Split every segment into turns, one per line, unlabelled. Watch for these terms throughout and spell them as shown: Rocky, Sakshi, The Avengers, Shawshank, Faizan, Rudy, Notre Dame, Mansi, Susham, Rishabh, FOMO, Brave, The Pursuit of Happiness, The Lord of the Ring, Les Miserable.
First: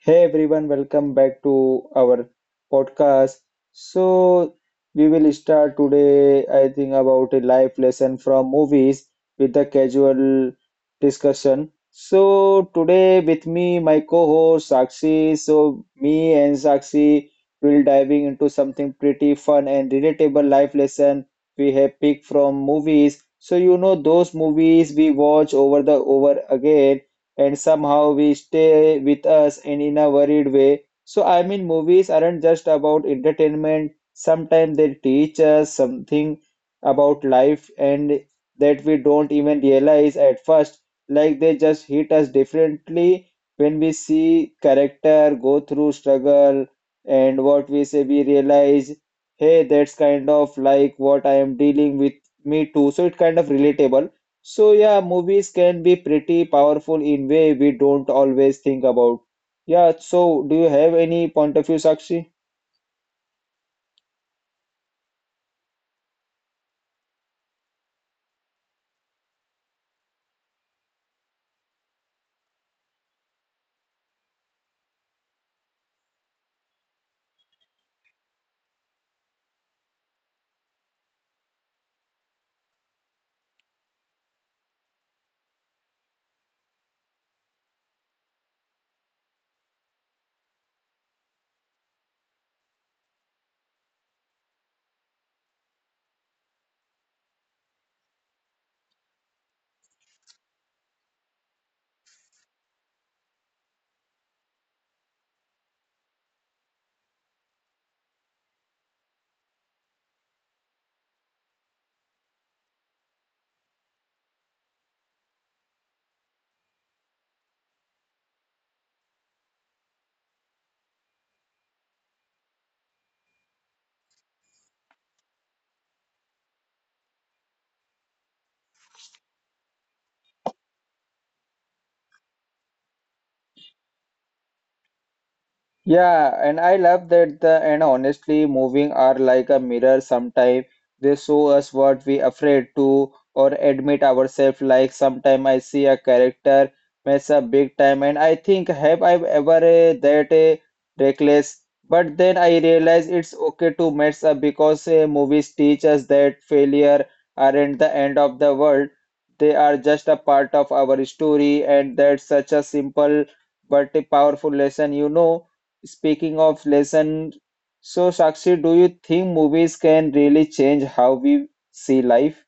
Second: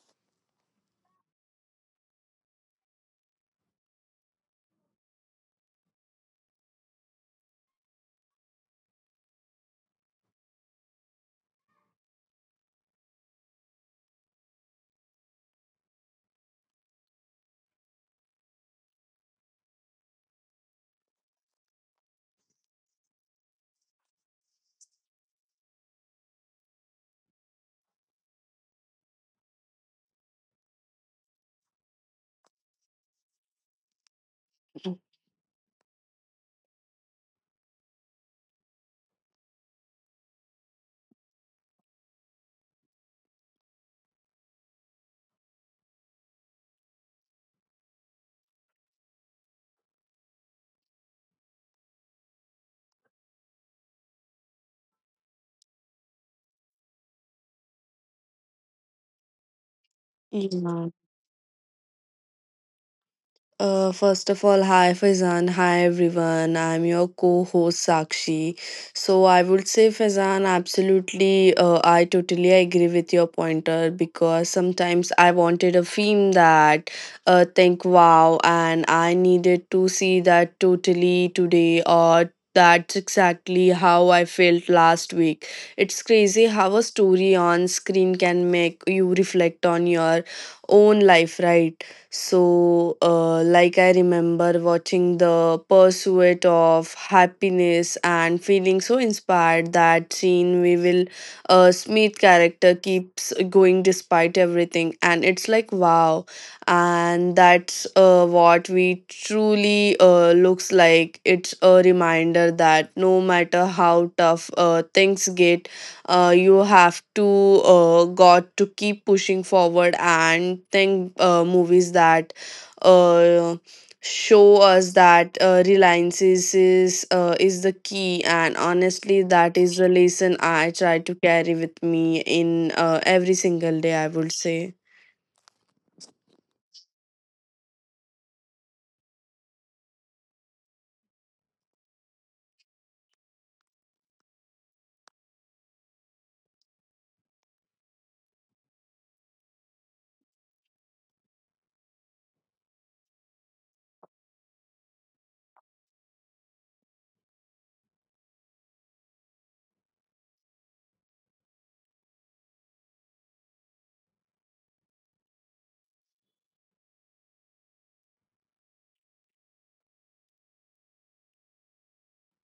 Hey everyone, welcome back to our podcast. So, we will start today, I think, about a life lesson from movies with a casual discussion. So, today with me, my co-host Sakshi. So, me and Sakshi will diving into something pretty fun and relatable life lesson we have picked from movies. So, those movies we watch over the over again and somehow we stay with us and in a worried way. So I mean, movies aren't just about entertainment. Sometimes they teach us something about life and that we don't even realize at first. Like they just hit us differently when we see character go through struggle and what we say we realize, hey, that's kind of like what I am dealing with me too. So it's kind of relatable, so yeah, movies can be pretty powerful in way we don't always think about. Yeah, so do you
Yeah.
have any point of view, Sakshi?
First of all, hi Faizan, hi everyone. I'm your co-host Sakshi. So I would say Faizan, absolutely. I totally agree with your pointer because sometimes I wanted a film that, think wow, and I needed to see that totally today or. That's exactly how I felt last week. It's crazy how a story on screen can make you reflect on your own life, right? So, like I remember watching the pursuit of happiness and feeling so inspired that scene we will Smith character keeps going despite everything, and it's like wow, and that's what we truly looks like. It's a reminder that no matter how tough things get, you have to got to keep pushing forward and think movies that uh, show us that reliance is the key, and honestly, that is the lesson I try to carry with me in every single day, I would say.
Yeah, and I love that the and honestly moving are like a mirror sometime. They show us what we afraid to or admit ourselves, like sometime I see a character mess up big time and I think, have I ever that reckless? But then I realize it's okay to mess up because movies teach us that failure aren't the end of the world. They are just a part of our story, and that's such a simple but a powerful lesson. Speaking of lesson, so Sakshi, do you think movies can really change how we see life?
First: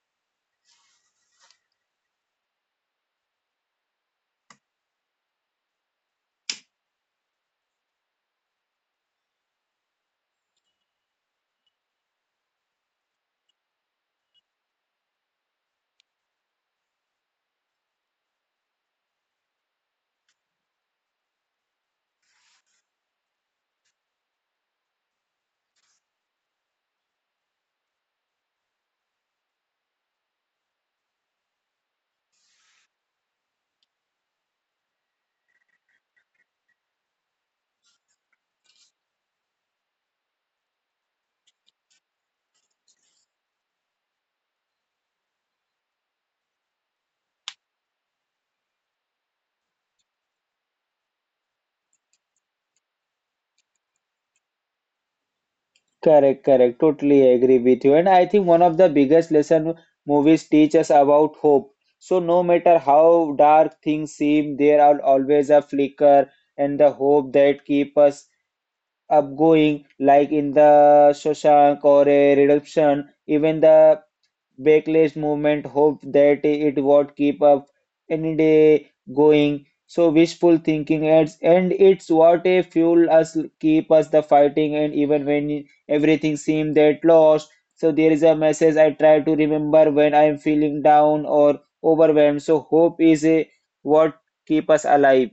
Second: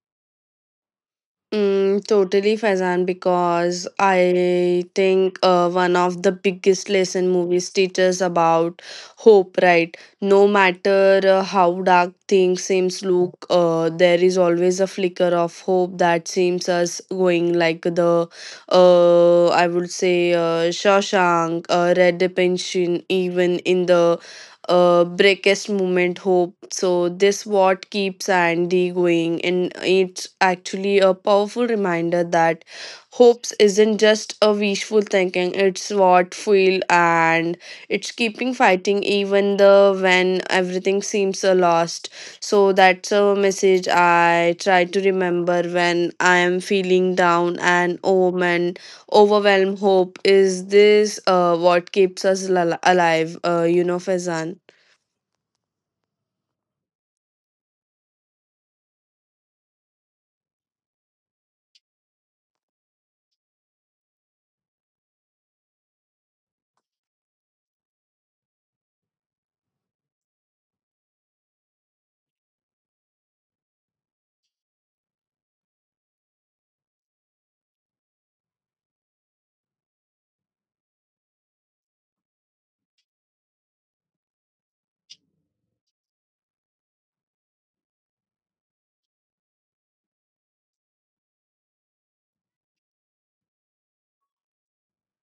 Mm, totally, Faizan, because I think one of the biggest lesson movies teaches about hope, right? No matter how dark things seems look, there is always a flicker of hope that seems us going, like the, I would say, Shawshank, Red Detention, even in the breakest moment hope, so this what keeps Andy going, and it's actually a powerful reminder that hopes isn't just a wishful thinking, it's what feel and it's keeping fighting even the when everything seems a lost. So that's a message I try to remember when I am feeling down and oh and overwhelmed. Hope is this, what keeps us alive, you know, Fezan.
Correct, correct. Totally agree with you. And I think one of the biggest lesson movies teach us about hope. So no matter how dark things seem, there are always a flicker and the hope that keep us up going, like in the Shawshank or a Redemption. Even the backlash movement hope that it would keep up any day going. So wishful thinking adds, and it's what a fuel us, keep us the fighting, and even when everything seemed that lost. So there is a message I try to remember when I am feeling down or overwhelmed. So hope is a, what keep us alive.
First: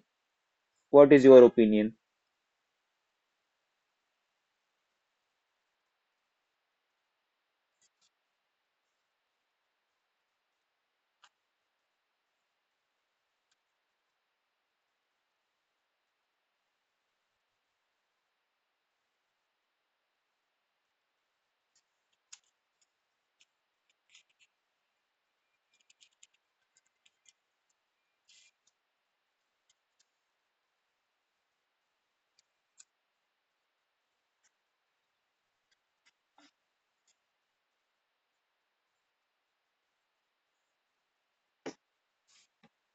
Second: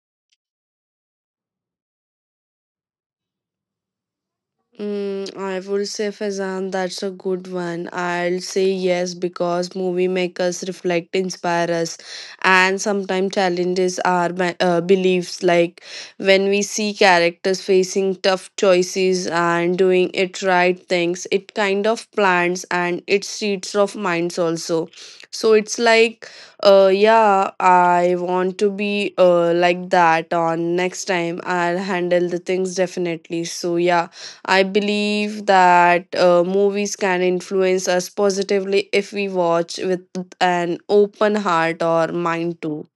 What is your opinion?
Mm, I would say Fazan, that's a good one. I'll say yes because movie makers reflect, inspire us, and sometimes challenges our beliefs. Like when we see characters facing tough choices and doing it right things, it kind of plants and it seeds of minds also. So it's like, yeah, I want to be like that on next time. I'll handle the things definitely. So yeah, I believe that movies can influence us positively if we watch with an open heart or mind too.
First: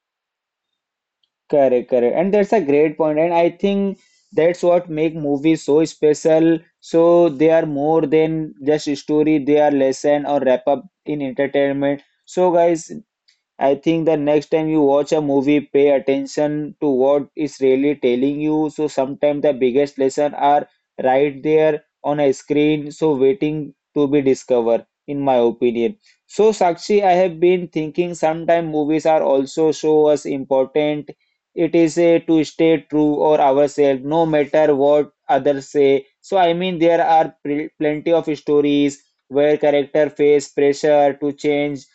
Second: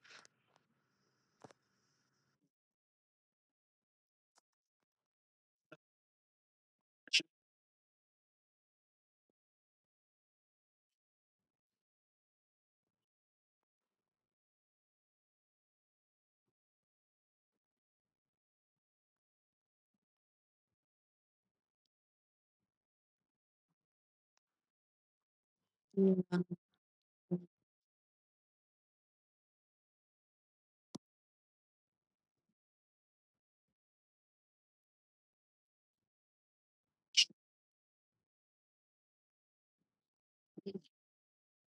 Correct, correct. And that's a great point. And I think that's what make movies so special. So they are more than just a story, they are lesson or wrap up in entertainment. So guys, I think the next time you watch a movie, pay attention to what is really telling you. So sometimes the biggest lesson are right there on a screen, so waiting to be discovered, in my opinion. So Sakshi, I have been thinking sometimes movies are also show us important. It is a to stay true or ourselves, no matter what others say. So I mean, there are plenty of stories where character face pressure to change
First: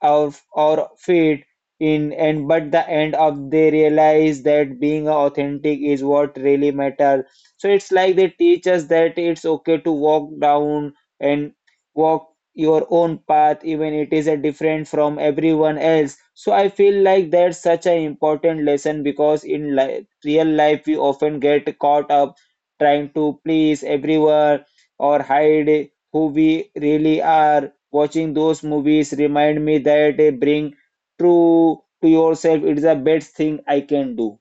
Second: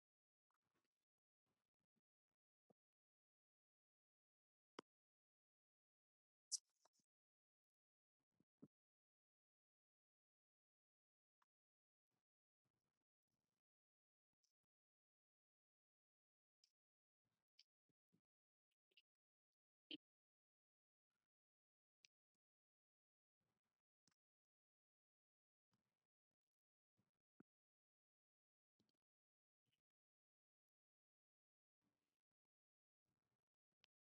our fate in and but the end of they realize that being authentic is what really matter. So it's like they teach us that it's okay to walk down and walk your own path, even it is a different from everyone else. So I feel like that's such an important lesson because in real life we often get caught up trying to please everyone or hide who we really are. Watching those movies remind me that being true to yourself is the best thing I can do.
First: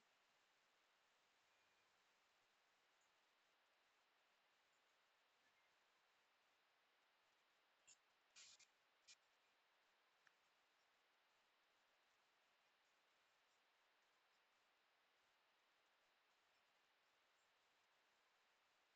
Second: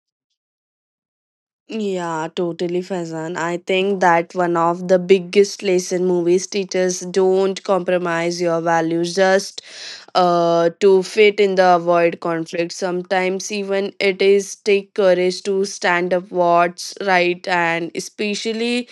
Yeah, totally, Faizan. I think that one of the biggest lesson movies teachers don't compromise your values just to fit in the avoid conflict. Sometimes even it is take courage to stand up what's right, and especially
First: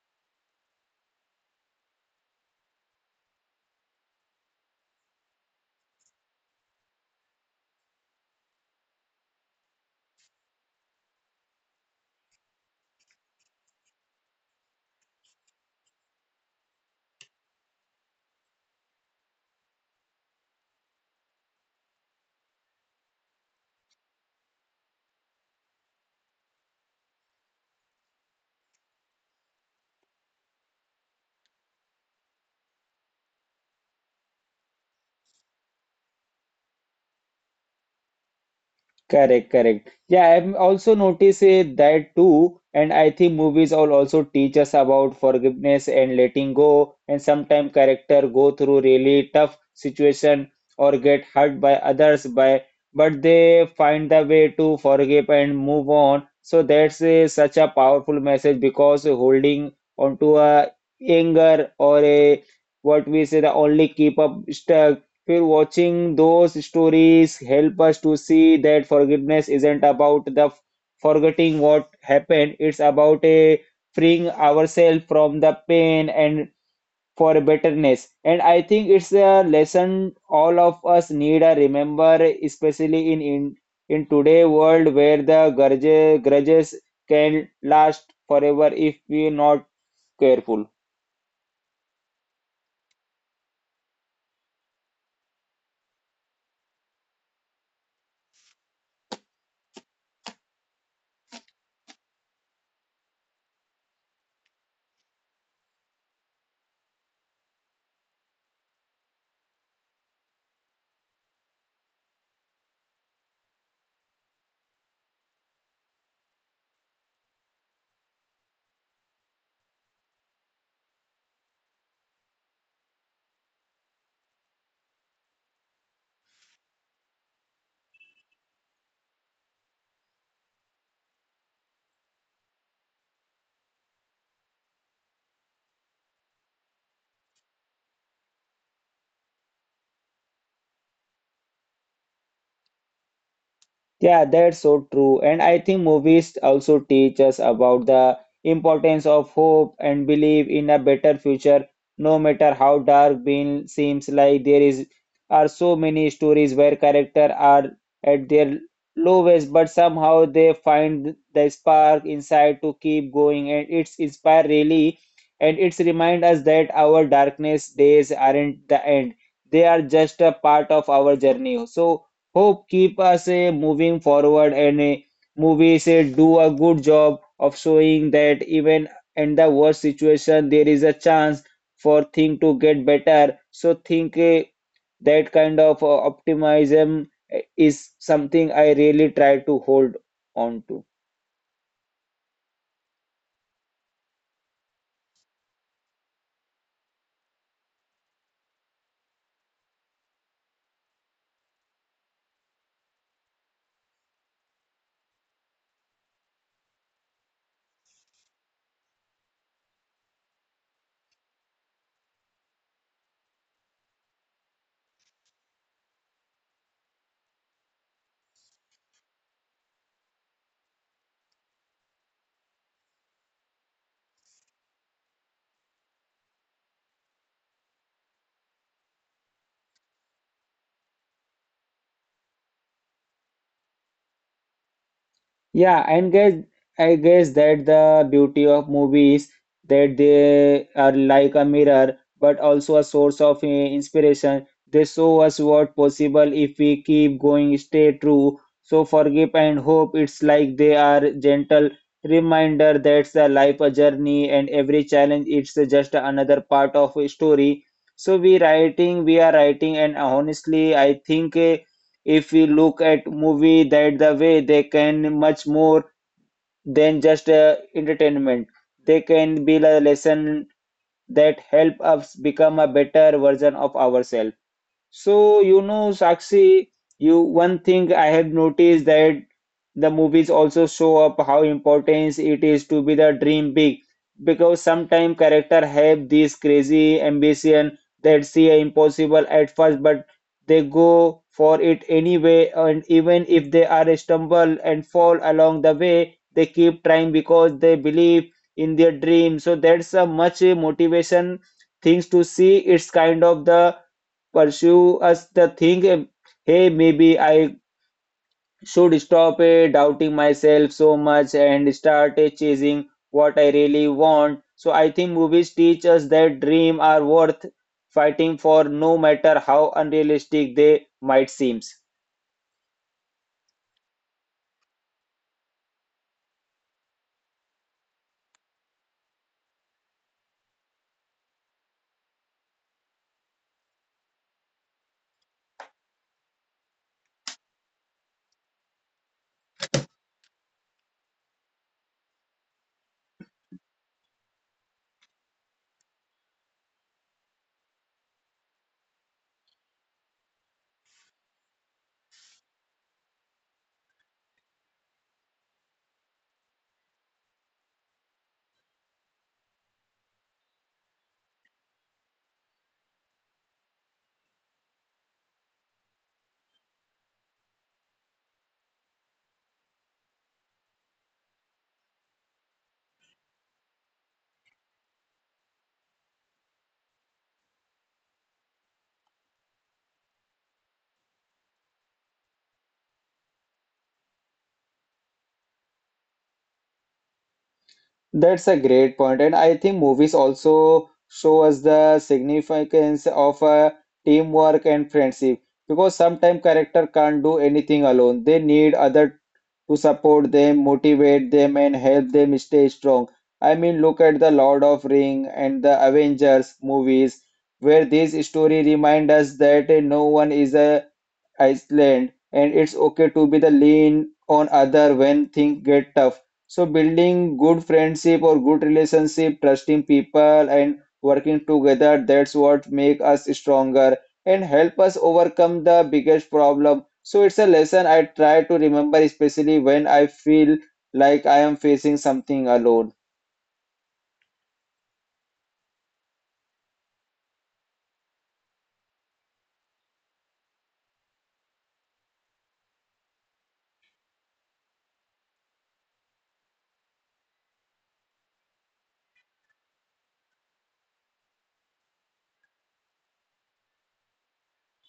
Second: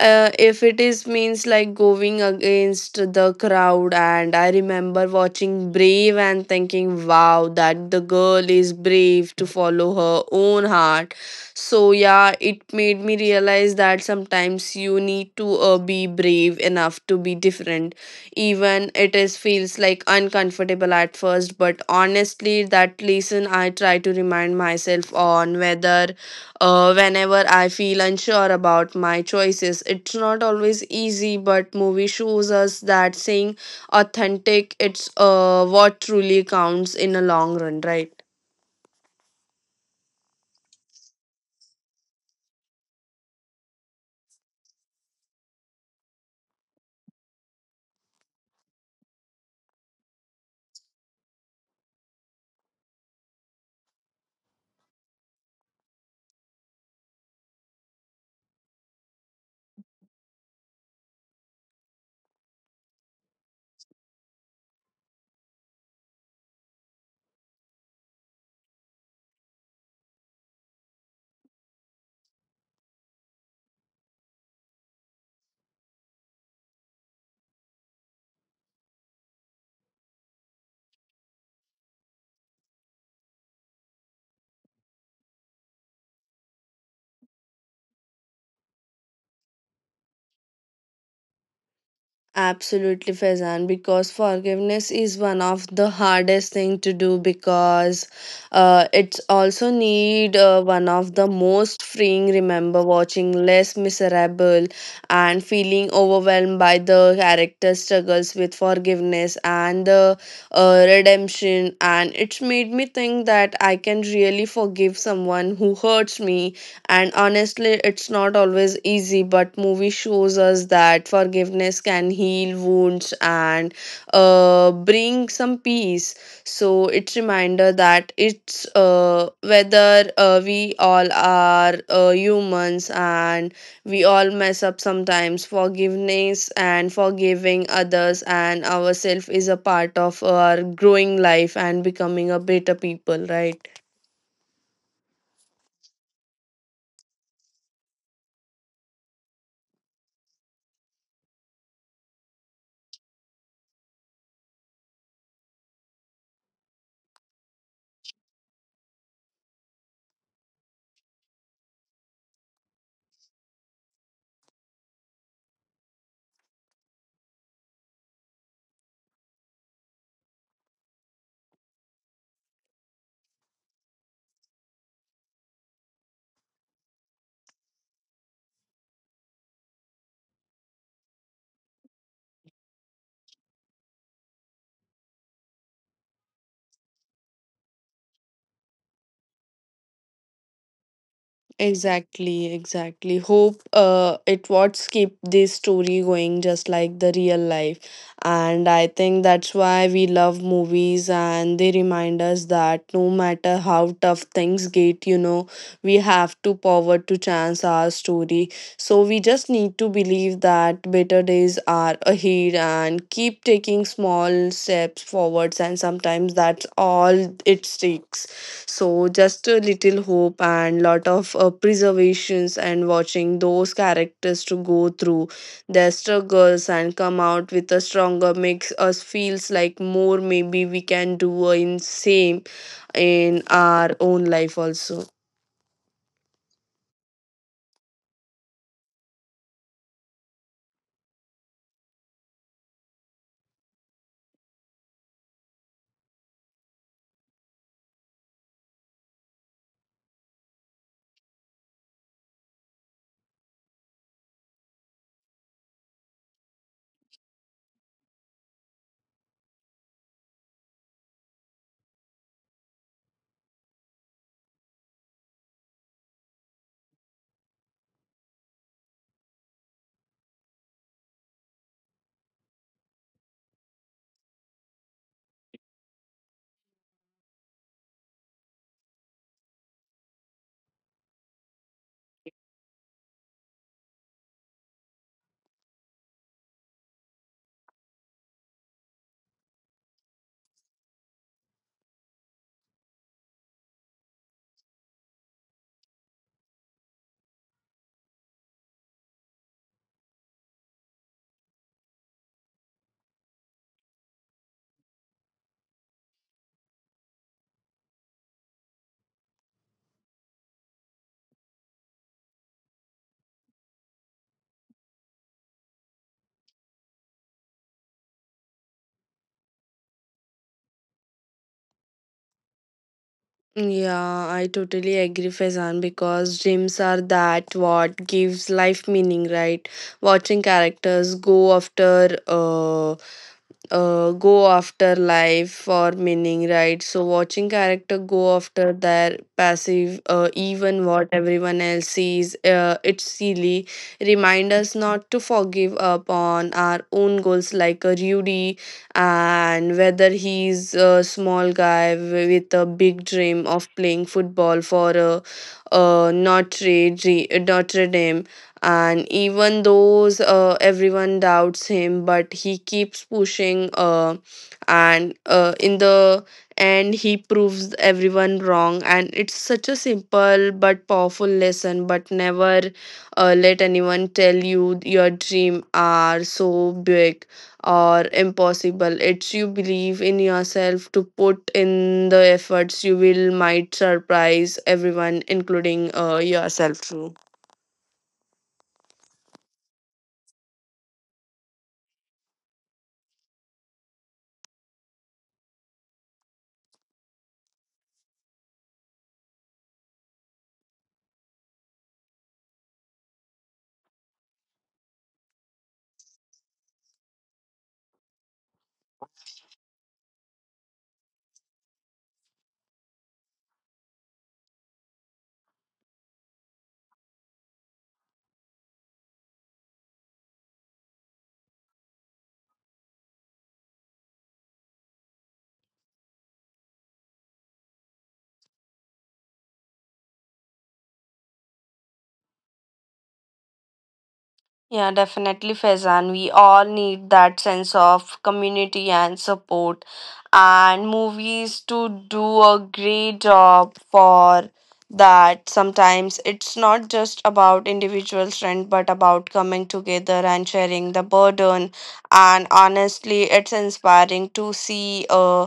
if it is means like going against the crowd. And I remember watching Brave and thinking, wow, that the girl is brave to follow her own heart. So yeah, it made me realize that sometimes you need to be brave enough to be different. Even it is feels like uncomfortable at first, but honestly, that lesson I try to remind myself on whether whenever I feel unsure about my choices. It's not always easy, but movie shows us that saying authentic, it's what truly counts in a long run, right?
Correct, correct. Yeah, I've also noticed that too. And I think movies all also teach us about forgiveness and letting go. And sometimes character go through really tough situation or get hurt by others by, but they find the way to forgive and move on. So that's such a powerful message because holding onto a anger or a what we say the only keep up stuck. Feel watching those stories help us to see that forgiveness isn't about the forgetting what happened. It's about a freeing ourselves from the pain and for bitterness. And I think it's a lesson all of us need to remember, especially in today world where the grudges can last forever if we're not careful.
Absolutely, Faizan, because forgiveness is one of the hardest thing to do because it's also need one of the most freeing. Remember watching Les Miserable and feeling overwhelmed by the character struggles with forgiveness and the redemption, and it's made me think that I can really forgive someone who hurts me. And honestly, it's not always easy, but movie shows us that forgiveness can heal wounds and bring some peace. So it's reminder that it's whether we all are humans, and we all mess up sometimes. Forgiveness and forgiving others and ourselves is a part of our growing life and becoming a better people, right?
Yeah, that's so true. And I think movies also teach us about the importance of hope and belief in a better future, no matter how dark being seems. Like there is are so many stories where characters are at their lowest, but somehow they find the spark inside to keep going, and it's inspire really, and it's remind us that our darkness days aren't the end. They are just a part of our journey. So hope keep us moving forward, and movies do a good job of showing that even in the worst situation there is a chance for thing to get better. So think that kind of optimism is something I really try to hold on to.
Exactly, exactly. Hope it what's keep this story going, just like the real life. And I think that's why we love movies, and they remind us that no matter how tough things get, you know, we have to power to chance our story. So we just need to believe that better days are ahead and keep taking small steps forwards, and sometimes that's all it takes. So just a little hope and lot of preservations, and watching those characters to go through their struggles and come out with a stronger makes us feels like more maybe we can do in same in our own life also.
Yeah, and guess I guess that the beauty of movies, that they are like a mirror, but also a source of inspiration. They show us what possible if we keep going, stay true. So forgive and hope. It's like they are gentle reminder that the life a journey, and every challenge it's just another part of a story. So we are writing, and honestly, I think, if we look at movie that the way they can much more than just entertainment, they can be a lesson that help us become a better version of ourselves. So, Sakshi, you one thing I have noticed that the movies also show up how important it is to be the dream big, because sometimes character have this crazy ambition that seem impossible at first, but they go for it anyway, and even if they are stumble and fall along the way, they keep trying because they believe in their dream. So that's a much motivation things to see. It's kind of the pursue us the thing, hey, maybe I should stop doubting myself so much and start chasing what I really want. So I think movies teach us that dreams are worth fighting for, no matter how unrealistic they might seem.
Yeah, I totally agree, Faizan, because dreams are that what gives life meaning, right? Watching characters go after go after life for meaning, right? So watching character go after their passive, even what everyone else sees, it's silly. Remind us not to forgive up on our own goals, like a Rudy, and whether he's a small guy with a big dream of playing football for a, Notre Dame, and even though, everyone doubts him, but he keeps pushing. And In the end, he proves everyone wrong. And it's such a simple but powerful lesson. But never let anyone tell you your dream are so big or impossible. It's you believe in yourself to put in the efforts you will might surprise everyone, including yourself too.
That's a great point, and I think movies also show us the significance of teamwork and friendship, because sometimes character can't do anything alone, they need other to support them, motivate them, and help them stay strong. I mean, look at the Lord of Ring and the Avengers movies, where this story remind us that no one is a Iceland, and it's okay to be the lean on other when things get tough. So building good friendship or good relationship, trusting people and working together, that's what make us stronger and help us overcome the biggest problem. So it's a lesson I try to remember, especially when I feel like I am facing something alone.
Yeah, definitely, Faizan. We all need that sense of community and support, and movies to do a great job for that. Sometimes it's not just about individual strength, but about coming together and sharing the burden. And honestly, it's inspiring to see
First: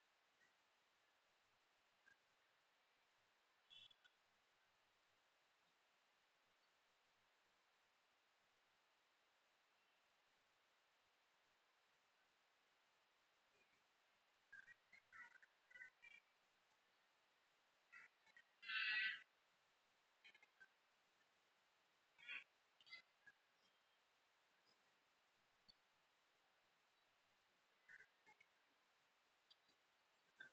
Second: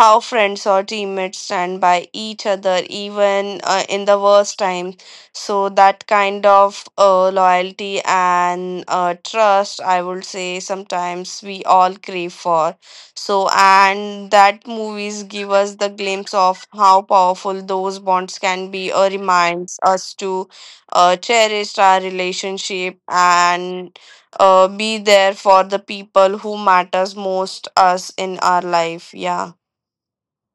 how friends or teammates stand by each other, even in the worst times. So that kind of loyalty and trust, I would say, sometimes we all crave for. So, and that movies give us the glimpse of how powerful those bonds can be, or reminds us to cherish our relationship and be there for the people who matters most us in our life. Yeah.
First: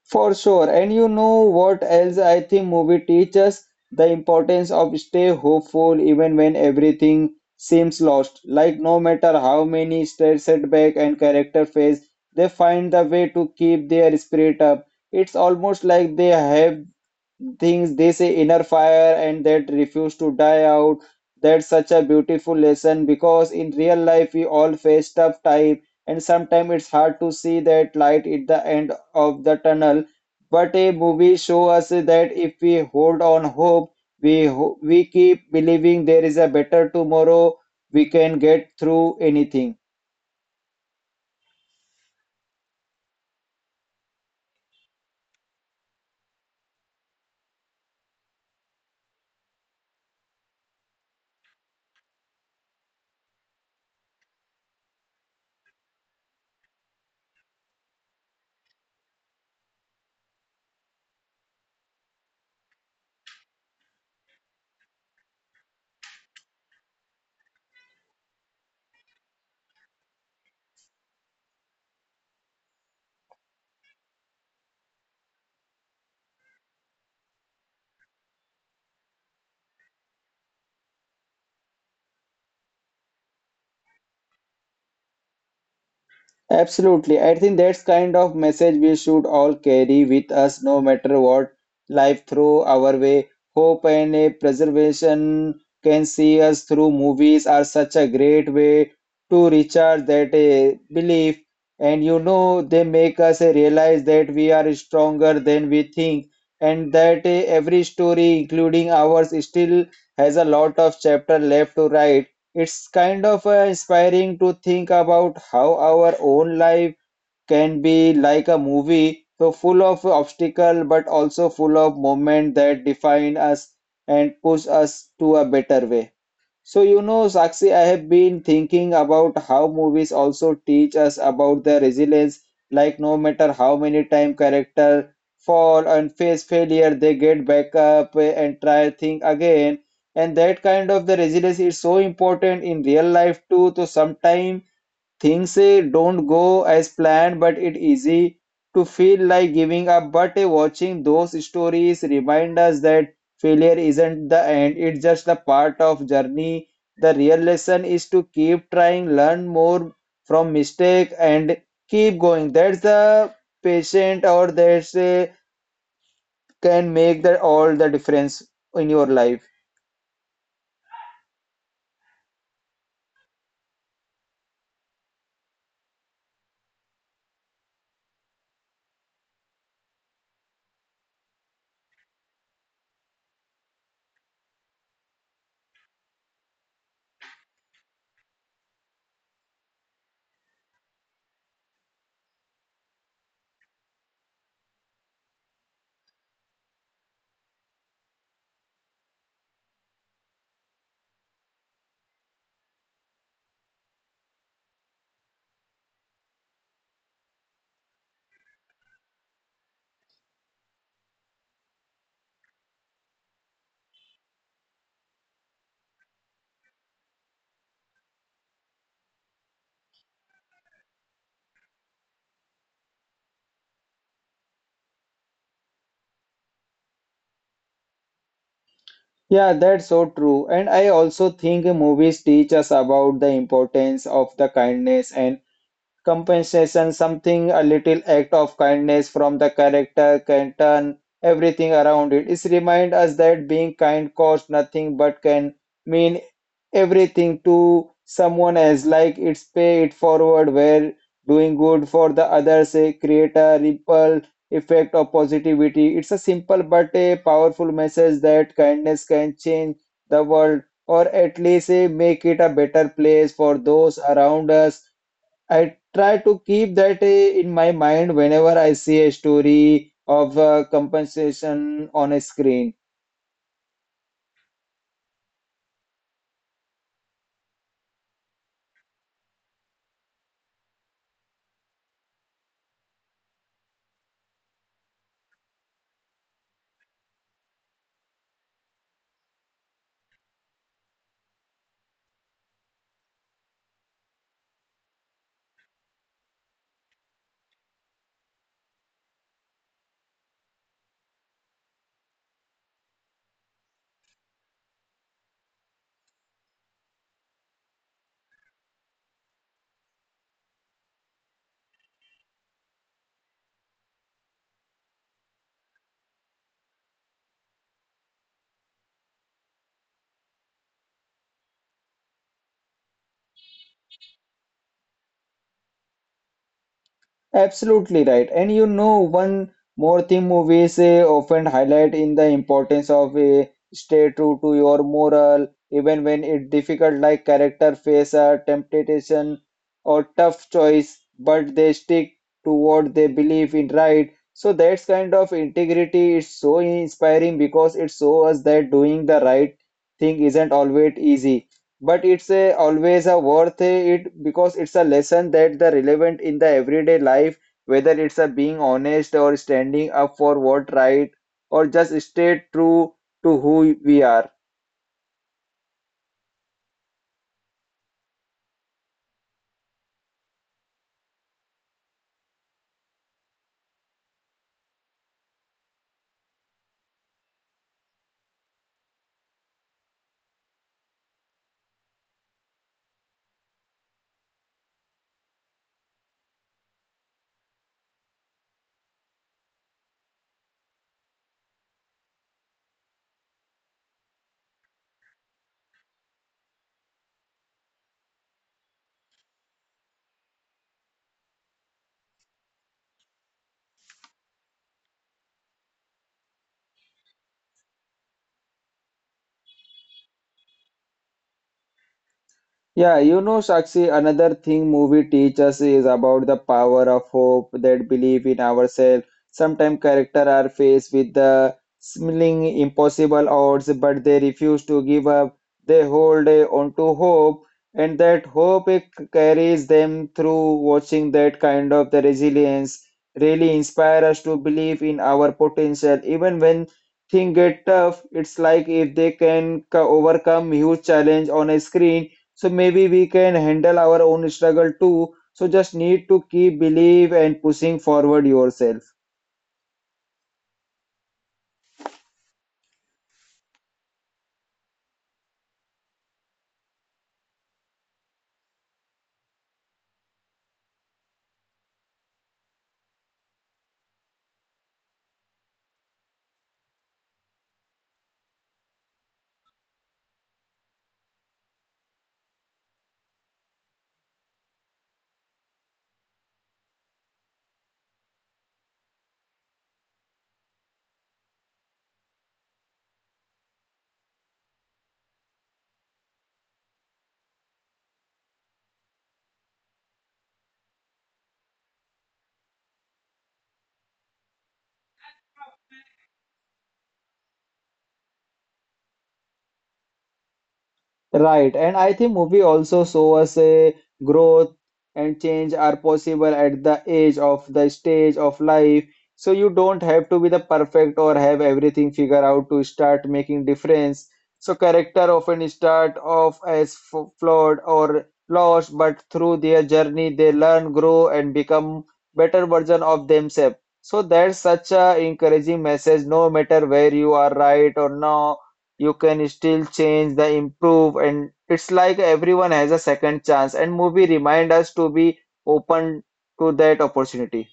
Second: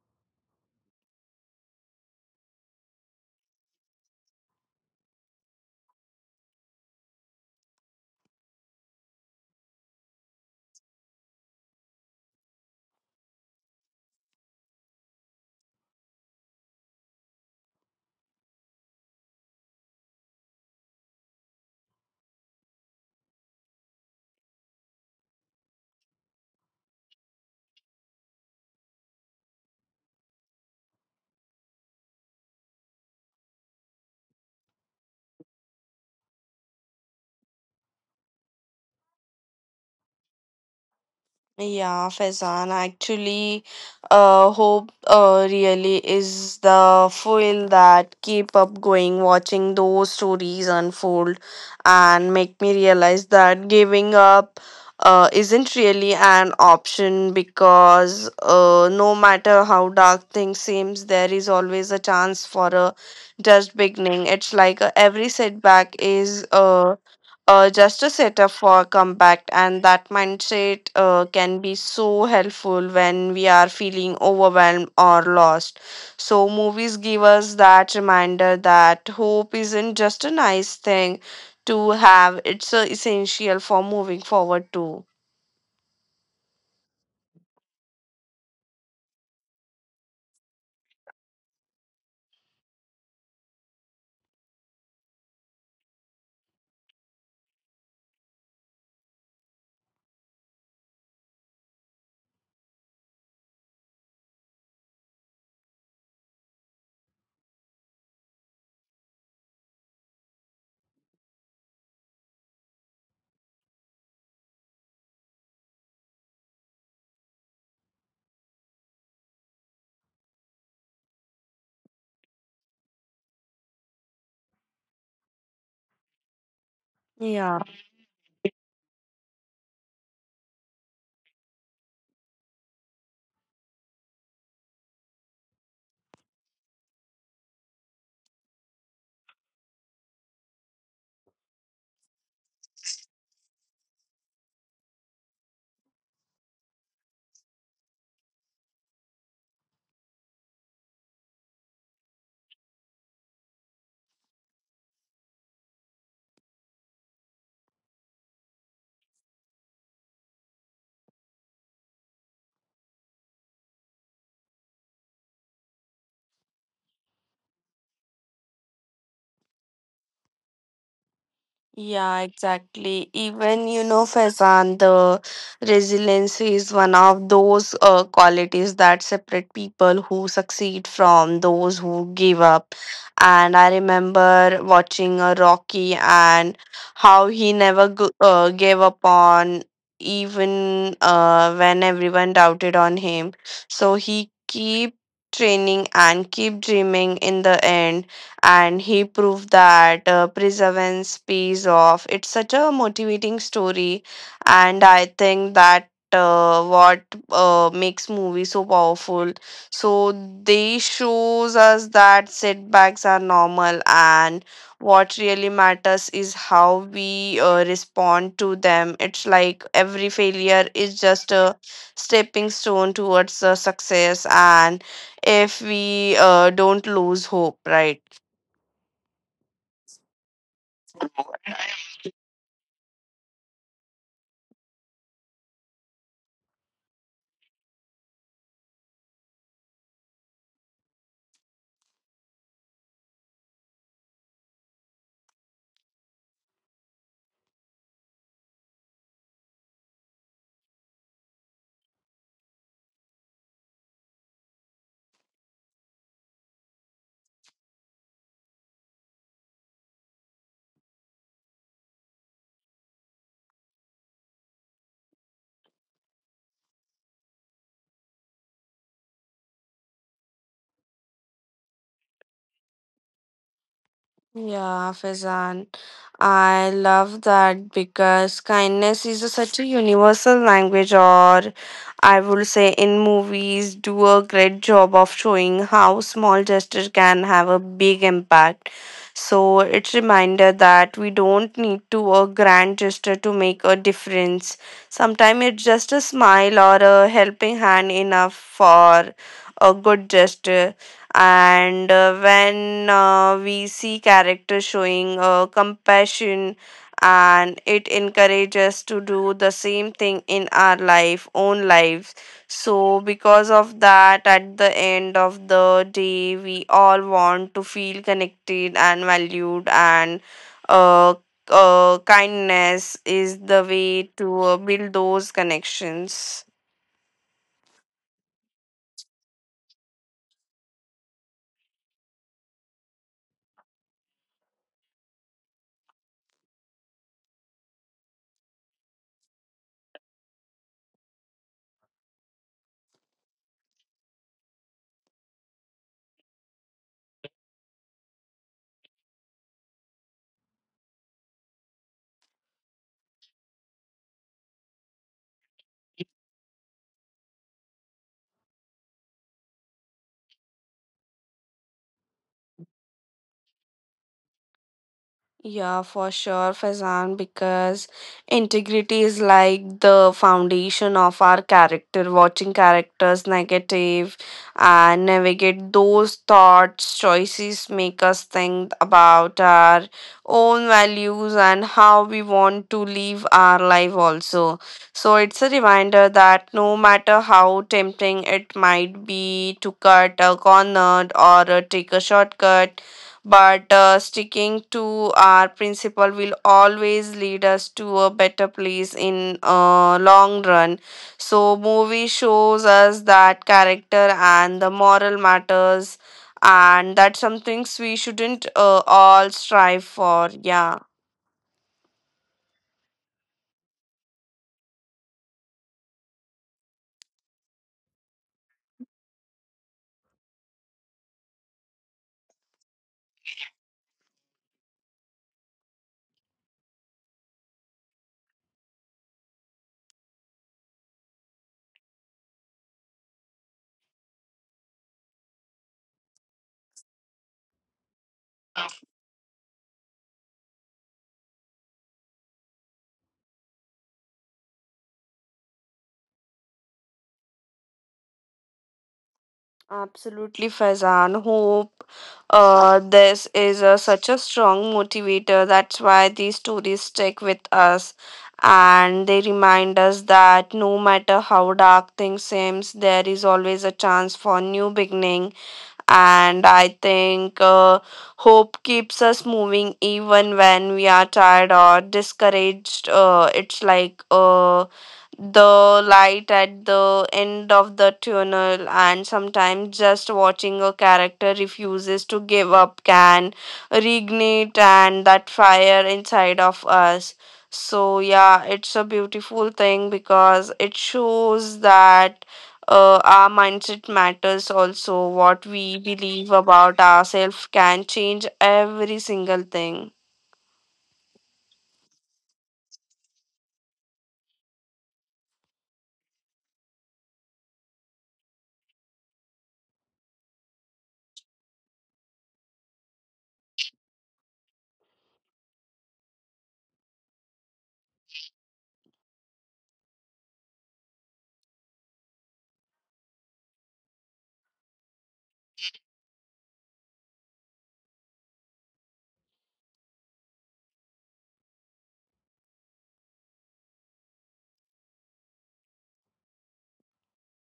For sure. And you know what else I think movie teaches? The importance of stay hopeful even when everything seems lost. Like no matter how many stress setback and character face, they find the way to keep their spirit up. It's almost like they have things they say inner fire and that refuse to die out. That's such a beautiful lesson because in real life we all face tough time and sometimes it's hard to see that light at the end of the tunnel, but a movie show us that if we hold on hope, we keep believing there is a better tomorrow, we can get through anything.
Yeah, Faizan, actually, hope really is the fuel that keep up going, watching those stories unfold and make me realize that giving up isn't really an option because no matter how dark things seems, there is always a chance for a just beginning. It's like every setback is just a setup for comeback, and that mindset can be so helpful when we are feeling overwhelmed or lost. So movies give us that reminder that hope isn't just a nice thing to have, it's essential for moving forward too.
Absolutely. I think that's kind of message we should all carry with us, no matter what life throw our way. Hope and a preservation can see us through. Movies are such a great way to recharge that belief. And they make us realize that we are stronger than we think, and that every story, including ours, still has a lot of chapter left to write. It's kind of inspiring to think about how our own life can be like a movie, so full of obstacle but also full of moment that define us and push us to a better way. So,
Yeah.
Sakshi, I have been thinking about how movies also teach us about the resilience. Like, no matter how many time character fall and face failure, they get back up, and try thing again. And that kind of the resilience is so important in real life too. So, sometimes things don't go as planned, but it's easy to feel like giving up. But watching those stories remind us that failure isn't the end, it's just the part of journey. The real lesson is to keep trying, learn more from mistake, and keep going. That's the patient, or that's can make the all the difference in your life.
Yeah, exactly. Even you know, Faizan, the resilience is one of those qualities that separate people who succeed from those who give up. And I remember watching a Rocky and how he never gave up on even when everyone doubted on him. So he keep training and keep dreaming in the end, and he proved that perseverance pays off. It's such a motivating story, and I think that what makes movies so powerful. So they shows us that setbacks are normal, and what really matters is how we respond to them. It's like every failure is just a stepping stone towards success, and if we don't lose hope, right?
Yeah, that's so true. And I also think movies teach us about the importance of the kindness and compensation, something, a little act of kindness from the character can turn everything around. It is remind us that being kind costs nothing but can mean everything to someone else, like it's pay it forward, where doing good for the others create a ripple effect of positivity. It's a simple but a powerful message that kindness can change the world or at least make it a better place for those around us. I try to keep that in my mind whenever I see a story of compensation on a screen.
Yeah, Faizan. I love that because kindness is a, such a universal language, or I would say in movies, do a great job of showing how small gesture can have a big impact. So it's reminder that we don't need to a grand gesture to make a difference. Sometimes it's just a smile or a helping hand enough for a good gesture. And when we see characters showing compassion, and it encourages to do the same thing in our life own lives. So because of that, at the end of the day, we all want to feel connected and valued, and uh, kindness is the way to build those connections.
Absolutely right. And you know, one more thing movies often highlight in the importance of a stay true to your moral, even when it's difficult, like character face a temptation or tough choice, but they stick to what they believe in right. So that's kind of integrity is so inspiring because it shows us that doing the right thing isn't always easy but it's a always a worth it because it's a lesson that the relevant in the everyday life whether it's a being honest or standing up for what right or just stay true to who we are.
Yeah, for sure, Faizan, because integrity is like the foundation of our character. Watching characters negative and navigate those thoughts, choices make us think about our own values and how we want to live our life also. So it's a reminder that no matter how tempting it might be to cut a corner or take a shortcut, but sticking to our principle will always lead us to a better place in long run. So movie shows us that character and the moral matters, and that's some things we shouldn't all strive for, yeah.
Yeah, you know, Sakshi, another thing movie teach us is about the power of hope, that belief in ourselves. Sometimes characters are faced with the seeming impossible odds, but they refuse to give up. They hold on to hope, and that hope it carries them through. Watching that kind of the resilience really inspire us to believe in our potential, even when things get tough. It's like if they can overcome huge challenge on a screen so maybe we can handle our own struggle too. So just need to keep believe and pushing forward yourself.
Absolutely, Faizan. Hope this is a, such a strong motivator. That's why these stories stick with us, and they remind us that no matter how dark things seems, there is always a chance for new beginning. And I think hope keeps us moving even when we are tired or discouraged. It's like the light at the end of the tunnel, and sometimes just watching a character refuses to give up can reignite and that fire inside of us. So yeah, it's a beautiful thing because it shows that our mindset matters, also what we believe about ourselves can change every single thing.
Right, and I think movie also show us a growth and change are possible at the age of the stage of life. So you don't have to be the perfect or have everything figured out to start making difference. So character often start off as flawed or lost, but through their journey they learn, grow, and become better version of themselves. So that's such a encouraging message. No matter where you are right or not you can still change the improve and it's like everyone has a second chance and movie remind us to be open to that opportunity.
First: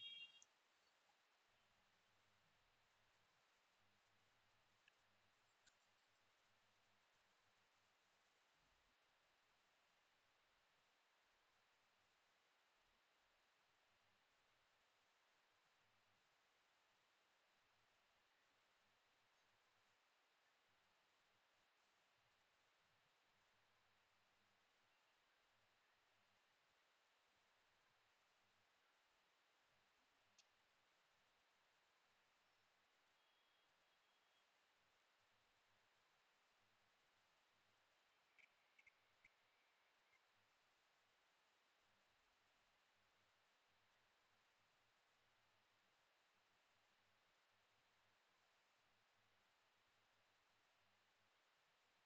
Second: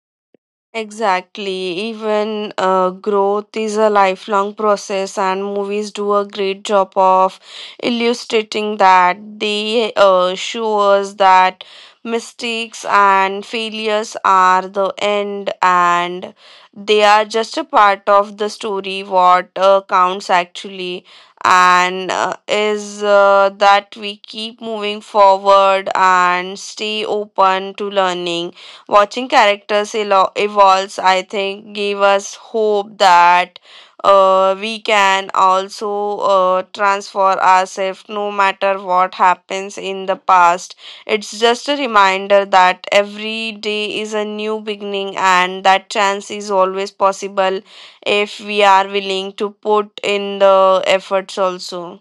Exactly. Even growth is a lifelong process, and movies do a great job of illustrating that. They show us that mistakes and failures are the end, and they are just a part of the story. What counts actually, and is that we keep moving forward and stay open to learning, watching characters evolves, I think, gave us hope that we can also transform ourselves no matter what happens in the past. It's just a reminder that every day is a new beginning and that chance is always possible if we are willing to put in the efforts also.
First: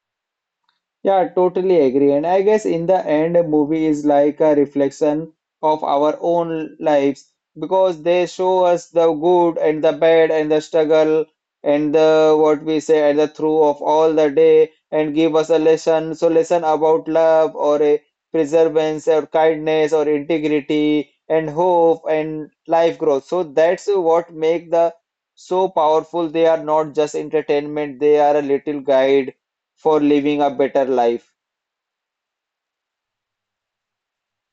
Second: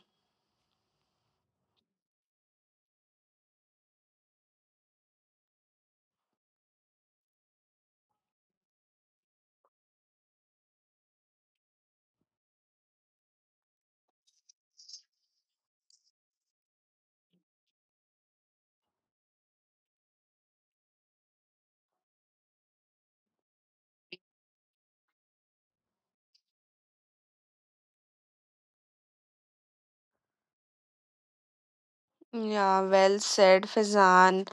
Yeah, totally agree. And I guess in the end, a movie is like a reflection of our own lives because they show us the good and the bad and the struggle and the what we say and the through of all the day and give us a lesson. So lesson about love or a perseverance or kindness or integrity and hope and life growth. So that's what make the so powerful. They are not just entertainment. They are a little guide for living a better life.
Yeah, well said, Fizan.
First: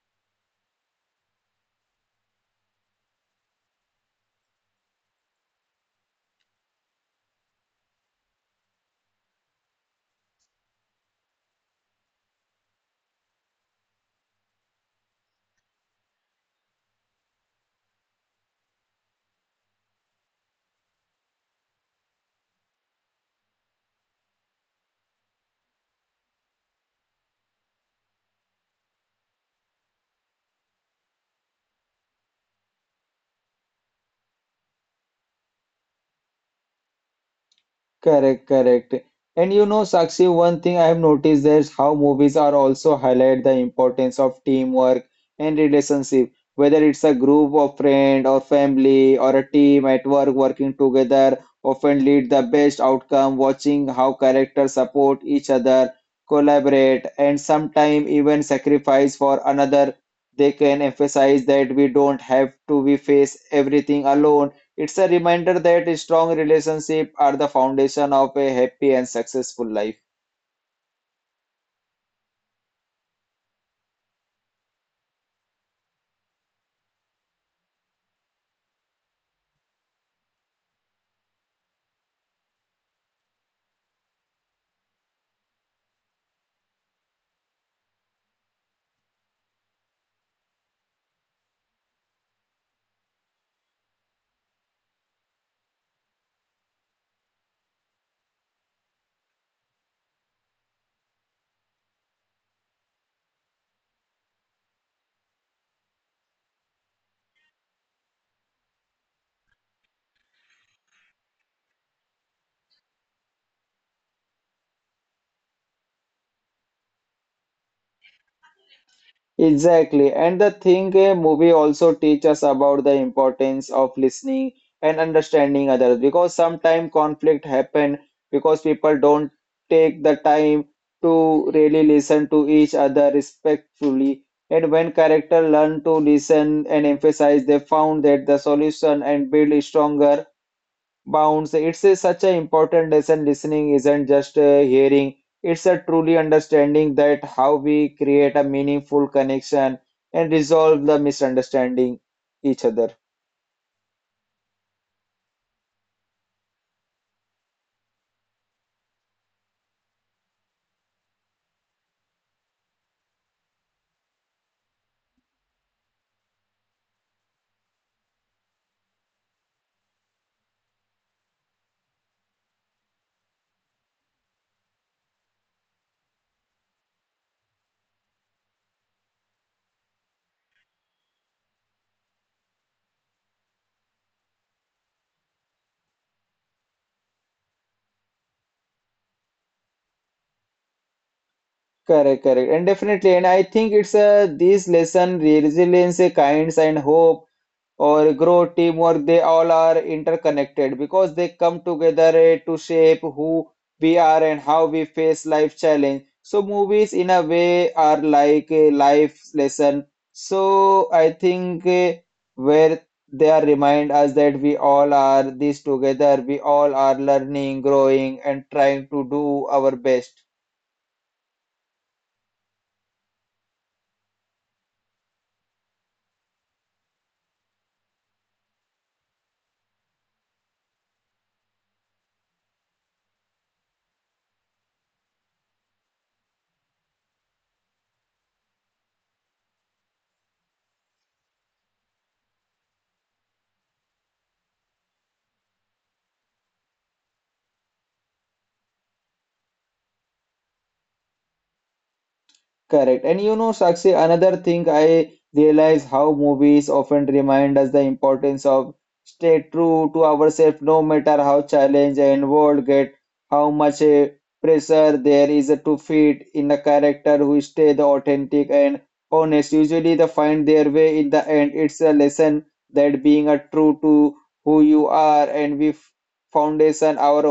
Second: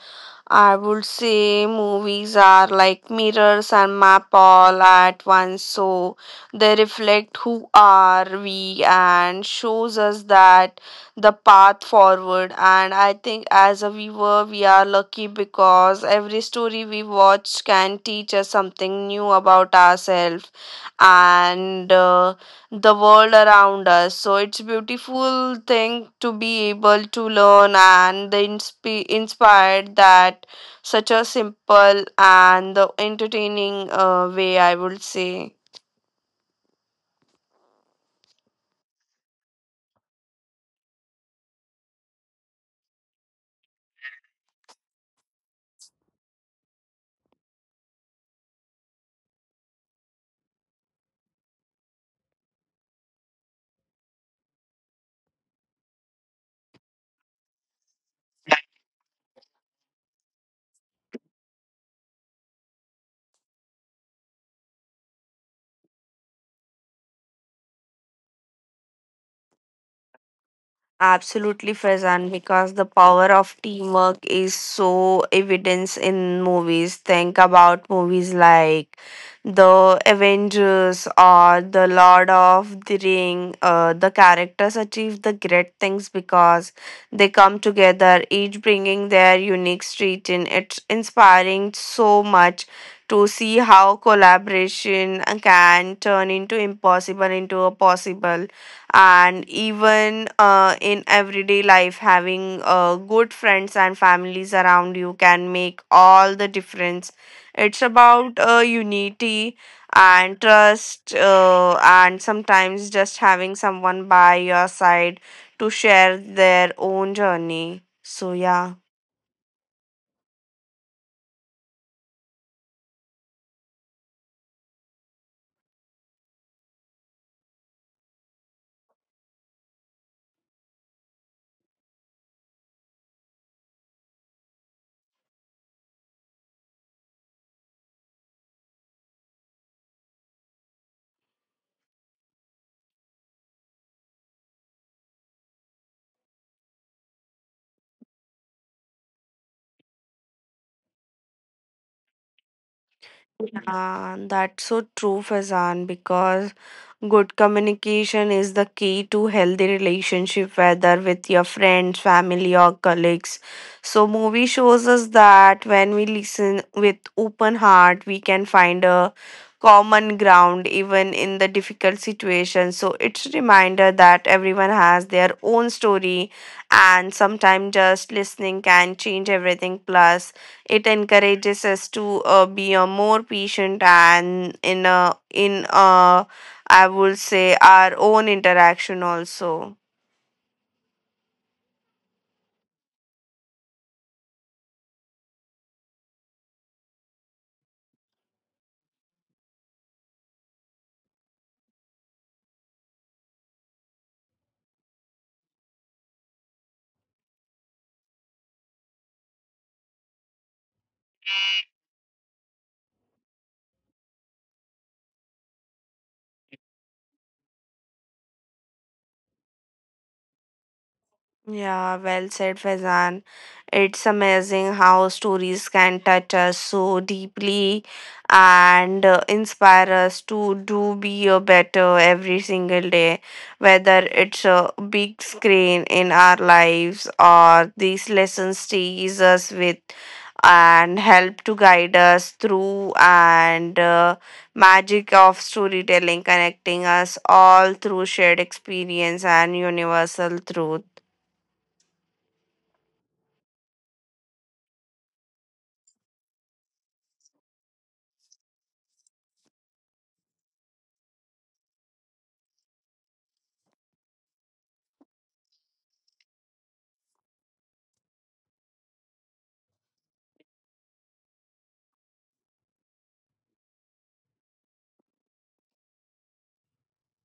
I would say movies are like mirrors and map all at once, so they reflect who are we and shows us that the path forward. And I think as a viewer, we are lucky because every story we watch can teach us something new about ourselves and. The world around us, so it's beautiful thing to be able to learn and the inspired that such a simple and the entertaining way, I would say.
Correct, correct. And you know, Sakshi, one thing I have noticed is how movies are also highlight the importance of teamwork and relationship. Whether it's a group of friend or family or a team at work working together often lead the best outcome. Watching how characters support each other, collaborate, and sometimes even sacrifice for another, they can emphasize that we don't have to we face everything alone. It's a reminder that strong relationships are the foundation of a happy and successful life.
Absolutely, Faizan, because the power of teamwork is so evident in movies. Think about movies like The Avengers or The Lord of the Ring. The characters achieve the great things because they come together, each bringing their unique street in. It's inspiring so much to see how collaboration can turn into impossible into a possible, and even in everyday life, having good friends and families around you can make all the difference. It's about unity and trust, and sometimes just having someone by your side to share their own journey, so yeah.
Exactly. And the thing a movie also teaches us about the importance of listening and understanding others because sometimes conflict happen because people don't take the time to really listen to each other respectfully. And when characters learn to listen and emphasize, they found that the solution and build stronger bounds. It's a, such an important lesson. Listening isn't just a hearing, it's a truly understanding that how we create a meaningful connection and resolve the misunderstanding each other.
And that's so true, fazan, because good communication is the key to healthy relationship, whether with your friends, family, or colleagues. So, movie shows us that when we listen with open heart, we can find a common ground even in the difficult situation. So, it's a reminder that everyone has their own story, and sometimes just listening can change everything. Plus, it encourages us to be a more patient and in a I would say our own interaction also.
Correct, correct. And definitely, and I think it's a this lesson, resilience, a kinds and hope or grow teamwork they all are interconnected because they come together to shape who we are and how we face life challenge so movies in a way are like a life lesson so I think where they are remind us that we all are this together we all are learning growing and trying to do our best.
Yeah, well said, Faizan. It's amazing how stories can touch us so deeply and inspire us to do be a better every single day, whether it's a big screen in our lives or these lessons stays us with and help to guide us through, and magic of storytelling connecting us all through shared experience and universal truth.
Correct. And you know, Sakshi, another thing I realize how movies often remind us the importance of stay true to ourselves, no matter how challenge and world get, how much pressure there is to fit in a character who stay the authentic and honest. Usually they find their way in the end. It's a lesson that being a true to who you are and we foundation our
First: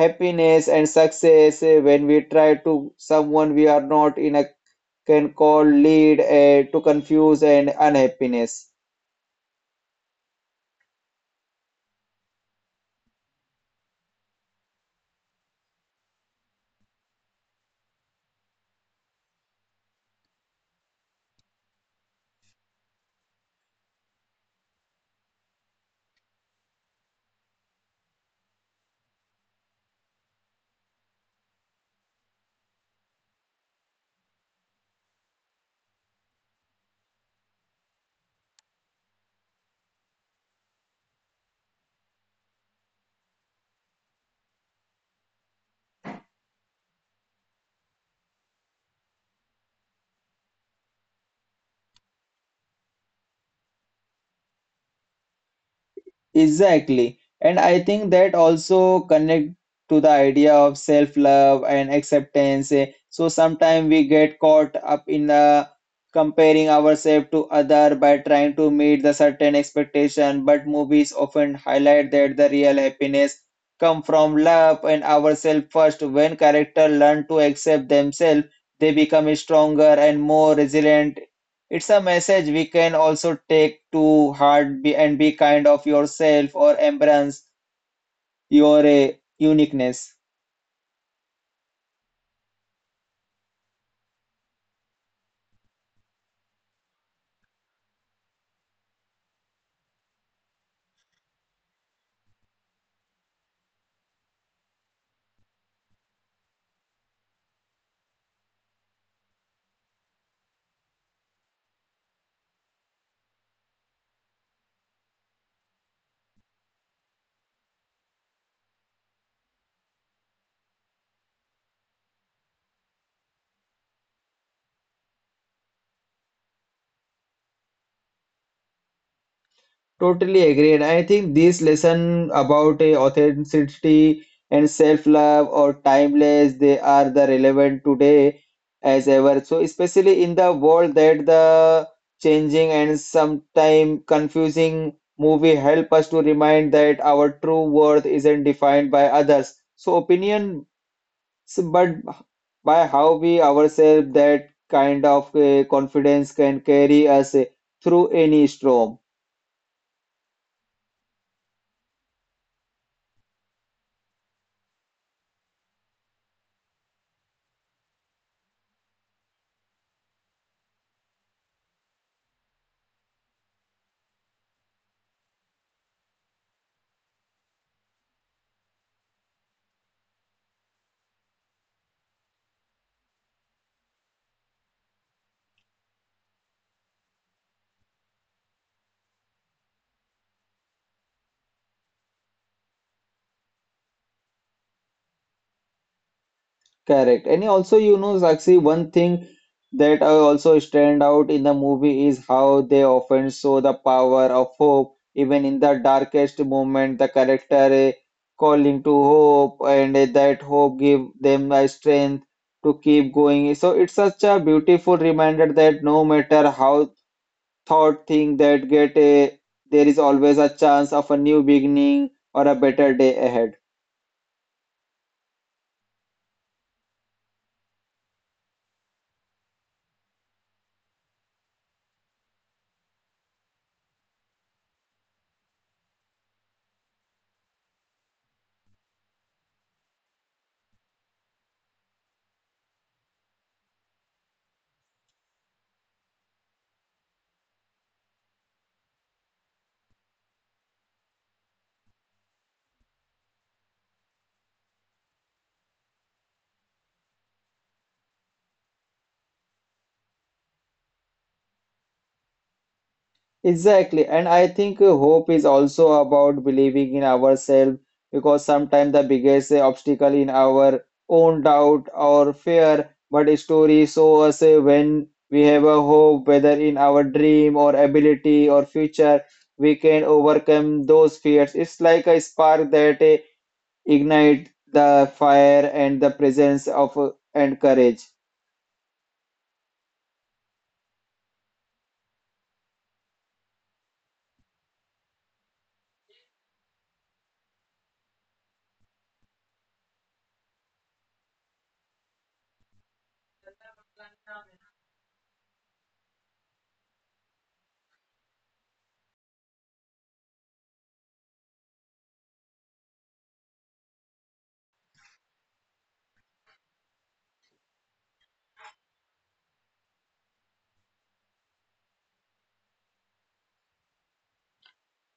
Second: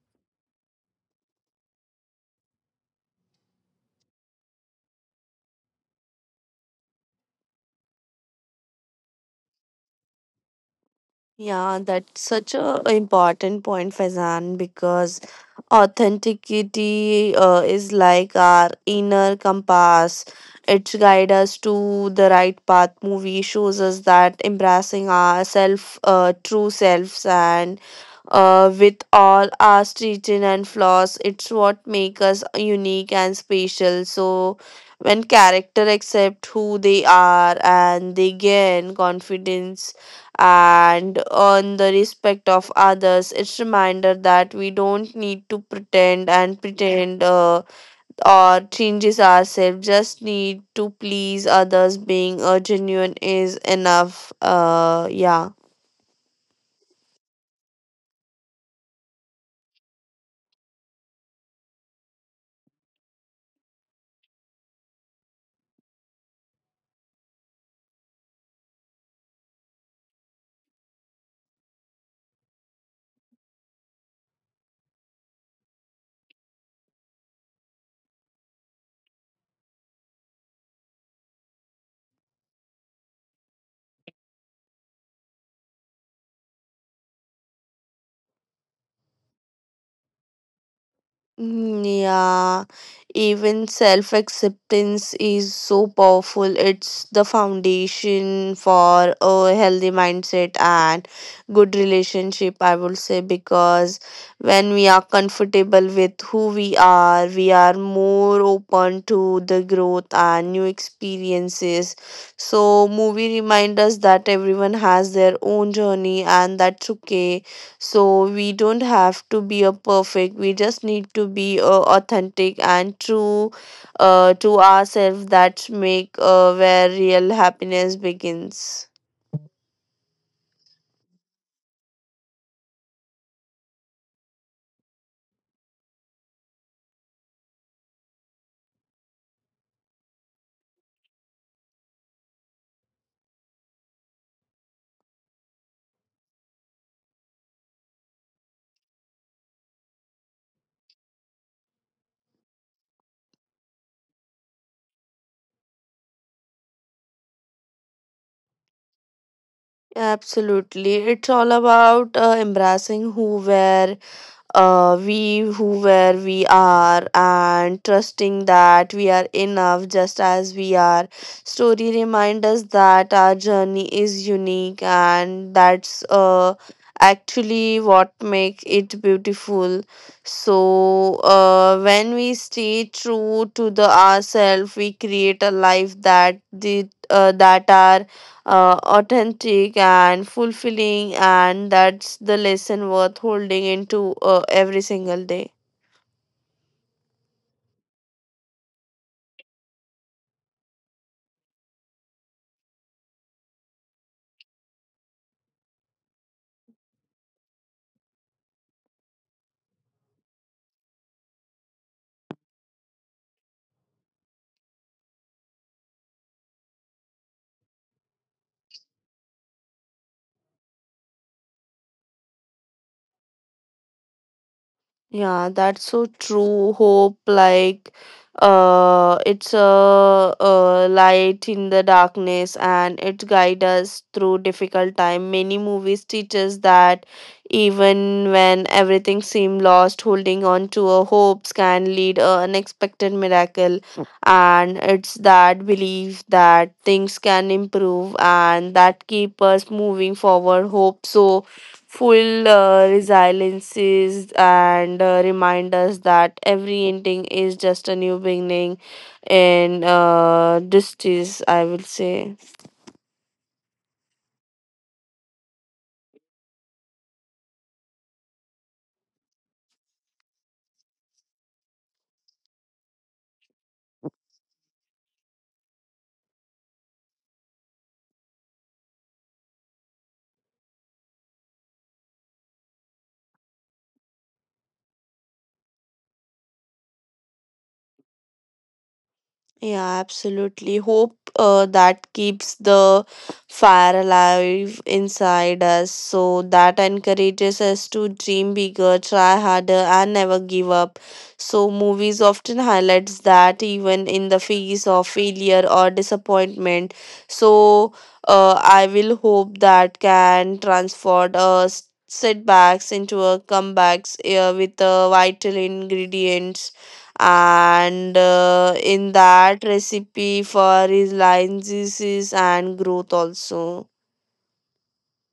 happiness and success when we try to someone we are not in a can call lead to confuse and unhappiness.
Yeah, that's such a important point, Faizan, because authenticity is like our inner compass. It guides us to the right path. Movie shows us that embracing our self, true selves, and with all our strengths and flaws, it's what makes us unique and special. So, when character accept who they are, and they gain confidence and on the respect of others, it's reminder that we don't need to pretend or changes ourselves, just need to please others, being a genuine is enough, yeah.
Exactly. And I think that also connect to the idea of self-love and acceptance. Eh. So sometimes we get caught up in comparing ourselves to other by trying to meet the certain expectation, but movies often highlight that the real happiness come from love and ourselves first. When character learn to accept themselves, they become stronger and more resilient. It's a message we can also take to heart be, and be kind of yourself or embrace your uniqueness.
Mm, yeah, even self acceptance is so powerful. It's the foundation for a healthy mindset and good relationship, I would say, because when we are comfortable with who we are more open to the growth and new experiences. So, movie remind us that everyone has their own journey and that's okay, so we don't have to be a perfect. We just need to be authentic and true to ourselves. That make where real happiness begins.
Totally agreed. I think this lesson about a authenticity and self-love or timeless, they are the relevant today as ever. So especially in the world that the changing and sometimes confusing movie help us to remind that our true worth isn't defined by others. So opinion So, but by how we ourselves, that kind of confidence can carry us through any storm.
Absolutely, it's all about embracing who we're, we who where we are, and trusting that we are enough just as we are. Story reminds us that our journey is unique and that's actually what makes it beautiful, so when we stay true to the ourselves we create a life that the that are authentic and fulfilling, and that's the lesson worth holding into every single day.
Correct. And also, you know, Sakshi, one thing that I also stand out in the movie is how they often show the power of hope, even in the darkest moment. The character calling to hope, and that hope give them a strength to keep going. So it's such a beautiful reminder that no matter how thought think that get a there is always a chance of a new beginning or a better day ahead.
Yeah, that's so true. Hope, like, it's a light in the darkness, and it guides us through difficult time. Many movies teach us that even when everything seems lost, holding on to our hopes can lead a unexpected miracle. And it's that belief that things can improve and that keep us moving forward. Hope so full resiliences and remind us that every ending is just a new beginning in, this is I will say.
Exactly. And I think hope is also about believing in ourselves because sometimes the biggest obstacle in our own doubt or fear, but a story show us when we have a hope, whether in our dream or ability or future, we can overcome those fears. It's like a spark that ignite the fire and the presence of and courage.
Yeah, absolutely. Hope that keeps the fire alive inside us. So that encourages us to dream bigger, try harder, and never give up. So movies often highlights that even in the face of failure or disappointment. So I will hope that can transform us setbacks into a comebacks with vital ingredients and in that recipe for his lines and growth also.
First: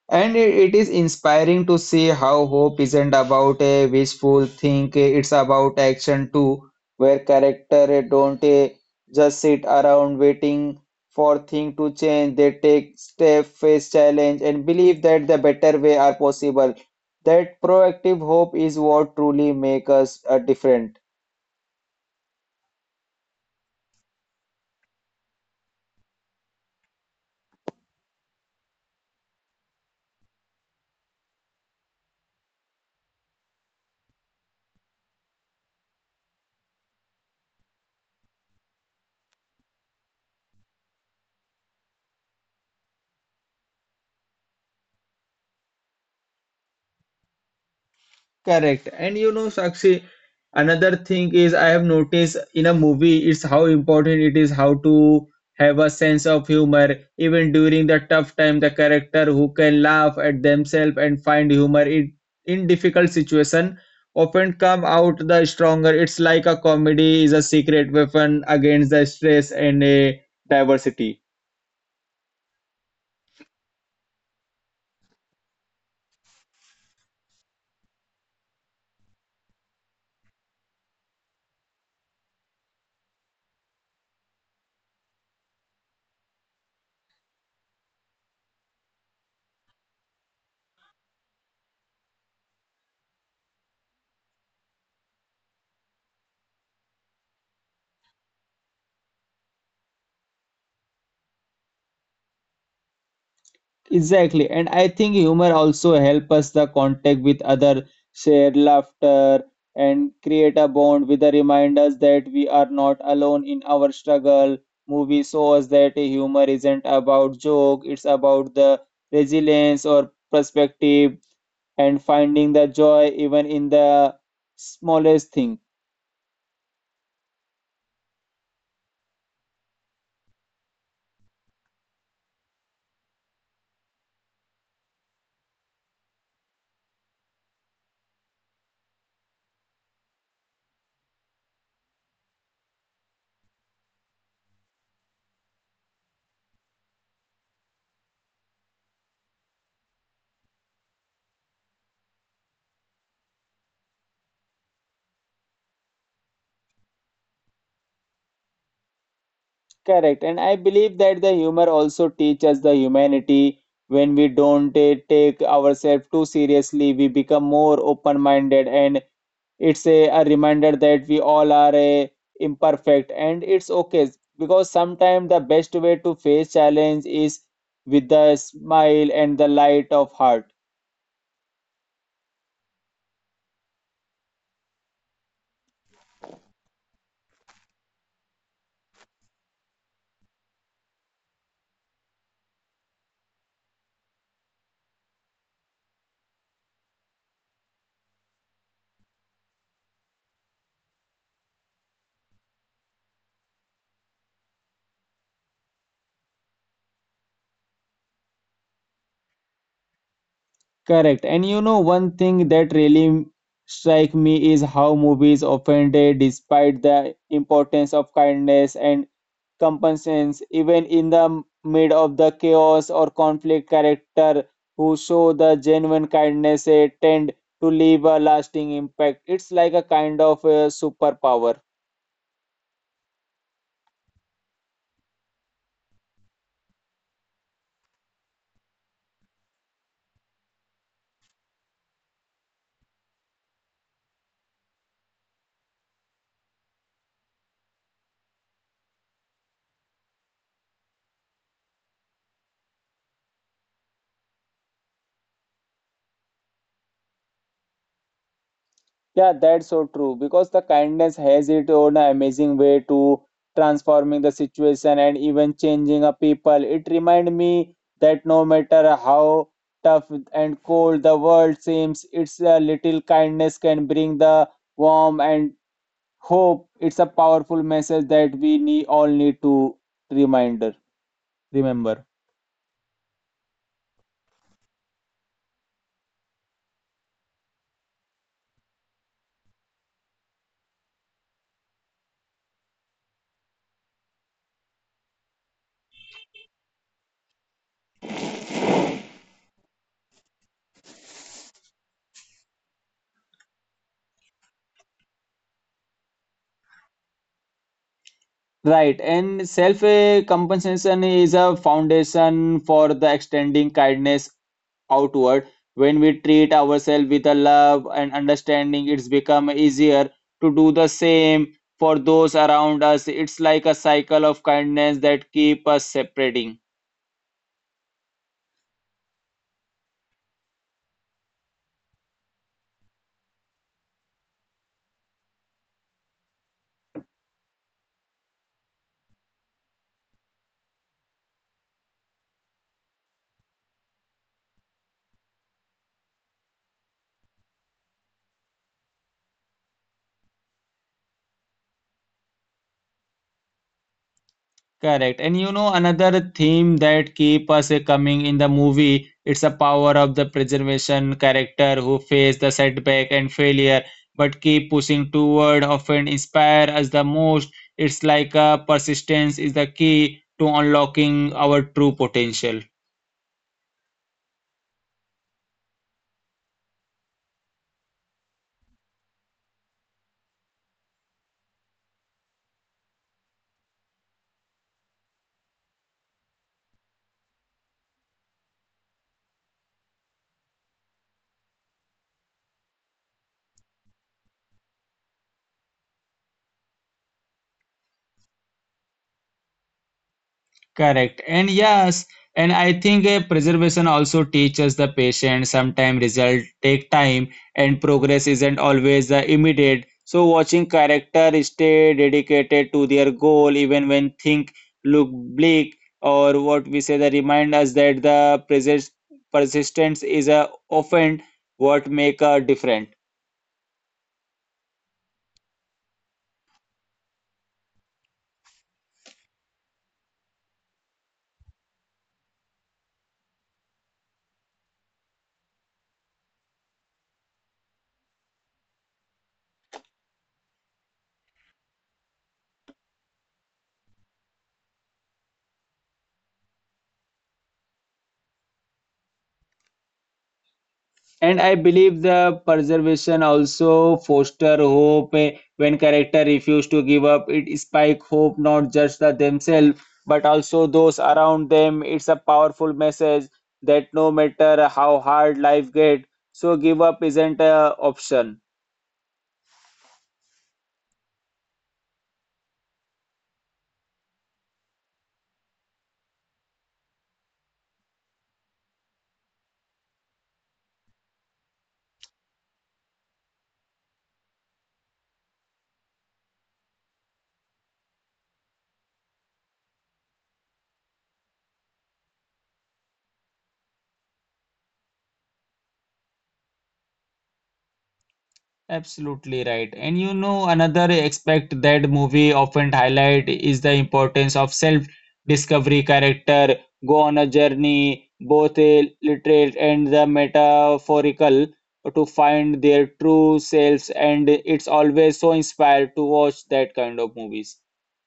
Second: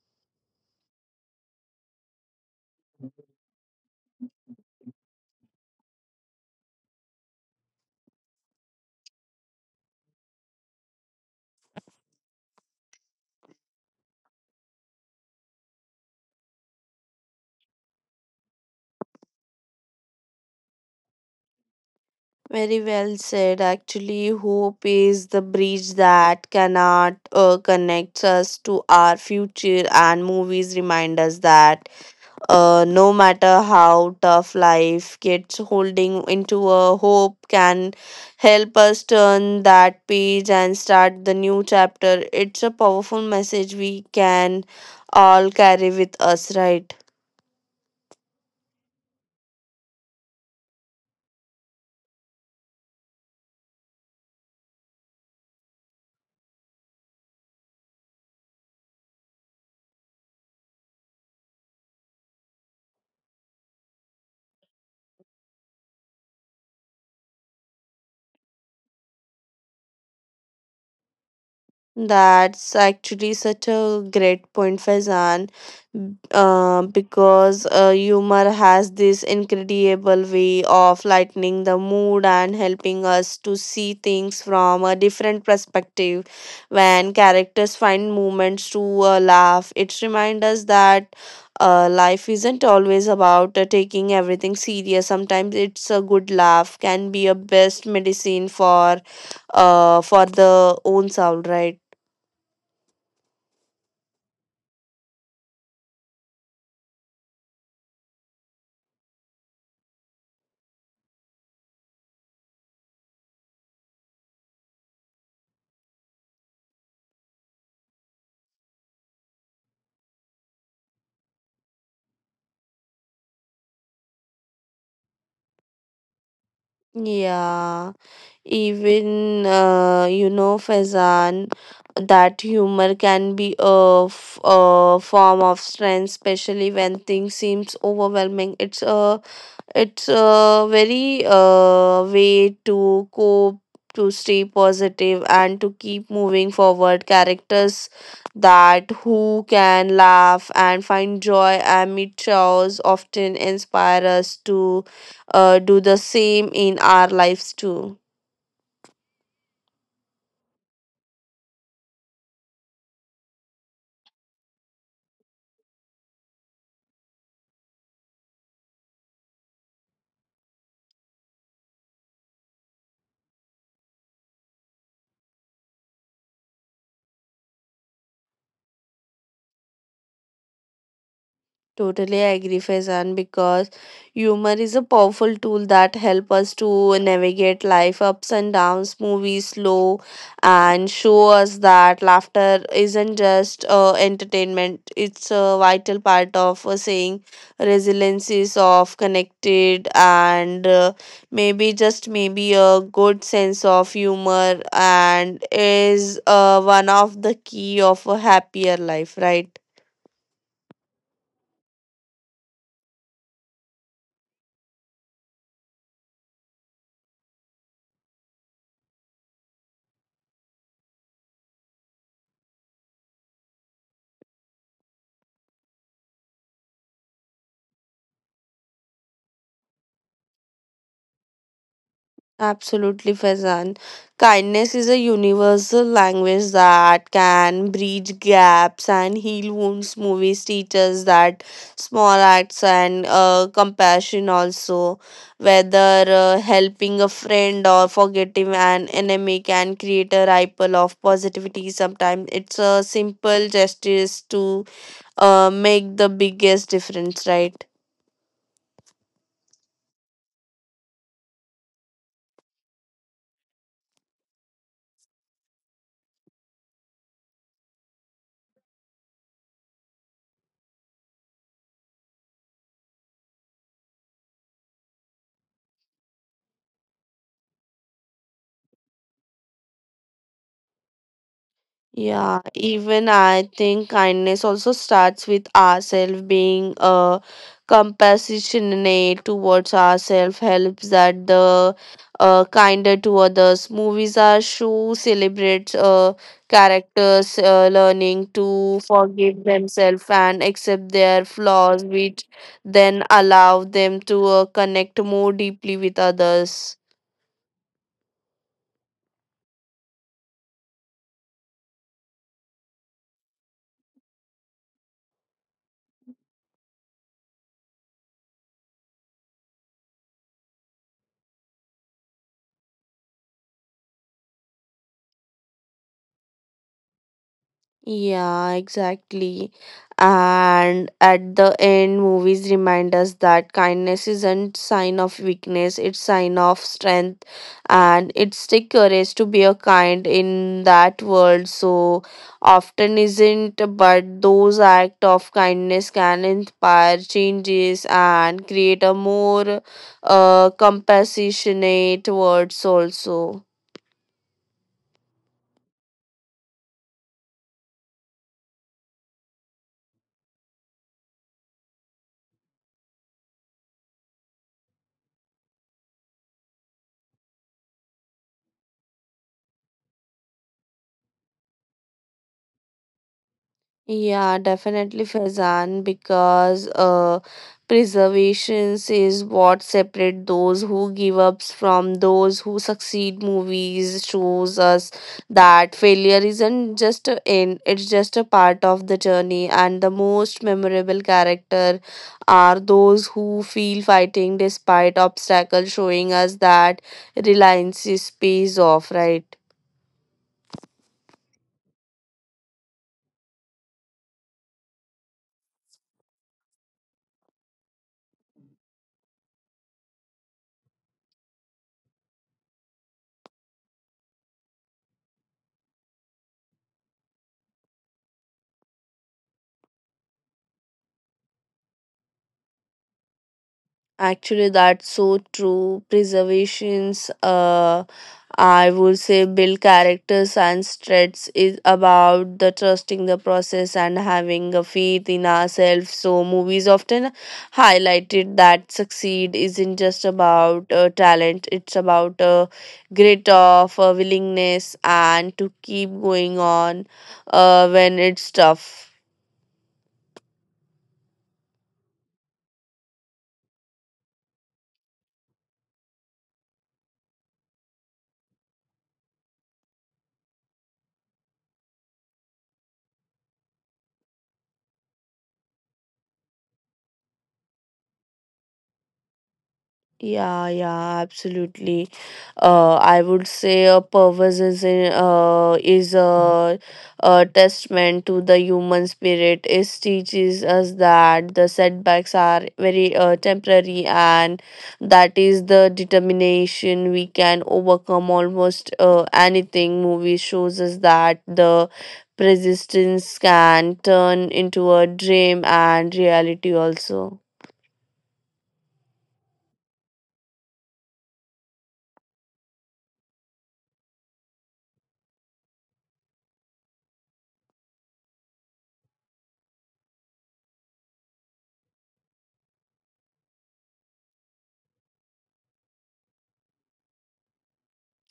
And it is inspiring to see how hope isn't about a wishful think, it's about action too, where character don't just sit around waiting for things to change. They take step, face challenge, and believe that the better way are possible. That proactive hope is what truly makes us a different.
Very well said, actually hope is the bridge that cannot connects us to our future, and movies remind us that no matter how tough life gets, holding into a hope can help us turn that page and start the new chapter. It's a powerful message we can all carry with us, right?
Correct. And you know, Sakshi, another thing is I have noticed in a movie, it's how important it is how to have a sense of humor. Even during the tough time, the character who can laugh at themselves and find humor in difficult situation often come out the stronger. It's like a comedy is a secret weapon against the stress and a diversity.
That's actually such a great point, Faizan, because humor has this incredible way of lightening the mood and helping us to see things from a different perspective. When characters find moments to laugh, it reminds us that life isn't always about taking everything serious. Sometimes it's a good laugh can be a best medicine for for the own soul, right?
Exactly, and I think humor also help us the contact with other, share laughter, and create a bond with the reminders that we are not alone in our struggle. Movie shows that humor isn't about joke; it's about the resilience or perspective and finding the joy even in the smallest thing.
Yeah, even you know, Faizan, that humor can be a, a form of strength, especially when things seems overwhelming. It's a very way to cope, to stay positive, and to keep moving forward. Characters that who can laugh and find joy amid chores often inspire us to do the same in our lives too.
Correct. And I believe that the humor also teaches the humanity. When we don't take ourselves too seriously, we become more open-minded, and it's a reminder that we all are imperfect, and it's okay because sometimes the best way to face challenge is with the smile and the light of heart.
Totally agree, Faizan, because humor is a powerful tool that help us to navigate life ups and downs, movies slow, and show us that laughter isn't just entertainment. It's a vital part of saying resiliencies of connected, and maybe just maybe a good sense of humor and is one of the key of a happier life, right?
Correct. And you know, one thing that really strike me is how movies often day, despite the importance of kindness and compassion, even in the mid of the chaos or conflict, character who show the genuine kindness tend to leave a lasting impact. It's like a kind of a superpower.
Absolutely, Faizan. Kindness is a universal language that can bridge gaps and heal wounds. Movies teach us that small acts and compassion also, whether helping a friend or forgetting an enemy, can create a ripple of positivity. Sometimes it's a simple gesture to make the biggest difference, right?
Yeah, that's so true because the kindness has its own amazing way to transforming the situation and even changing a people. It remind me that no matter how tough and cold the world seems, it's a little kindness can bring the warmth and hope. It's a powerful message that we need, all need to reminder remember.
Yeah, even I think kindness also starts with ourselves, being compassionate towards ourselves helps that the kinder to others. Movies are show celebrates characters learning to forgive themselves and accept their flaws, which then allow them to connect more deeply with others.
Right, and self compensation is a foundation for the extending kindness outward. When we treat ourselves with a love and understanding, it's become easier to do the same for those around us. It's like a cycle of kindness that keep us separating.
Yeah, exactly. And at the end, movies remind us that kindness isn't sign of weakness, it's sign of strength, and it's the courage to be a kind in that world, so often isn't, but those act of kindness can inspire changes and create a more compassionate world also.
Correct. And you know, another theme that keep us coming in the movie, it's a power of the preservation character who face the setback and failure, but keep pushing toward, often inspire us the most. It's like a persistence is the key to unlocking our true potential.
Yeah, definitely Faizan, because preservations is what separate those who give ups from those who succeed. Movies shows us that failure isn't just an end; it's just a part of the journey. And the most memorable character are those who feel fighting despite obstacles, showing us that reliance is pays off, right?
Correct. And yes, and I think a preservation also teaches the patient sometime result take time and progress isn't always the immediate. So watching character stay dedicated to their goal even when things look bleak or what we say the remind us that the persistence is a often what make a difference.
Actually, that's so true. Preservations, I would say, build characters and strengths, is about the trusting the process and having a faith in ourselves. So movies often highlighted that succeed isn't just about talent; it's about a grit of a willingness and to keep going on when it's tough.
And I believe the preservation also foster hope when character refuse to give up. It spike hope not just the themselves but also those around them. It's a powerful message that no matter how hard life get, so give up isn't a option.
Yeah, absolutely. I would say a purpose is in, is a testament to the human spirit. It teaches us that the setbacks are very temporary, and that is the determination we can overcome almost anything. Movie shows us that the persistence can turn into a dream and reality also.
Absolutely right. And you know, another aspect that movie often highlight is the importance of self-discovery. Character go on a journey, both literal and the metaphorical, to find their true selves, and it's always so inspired to watch that kind of movies.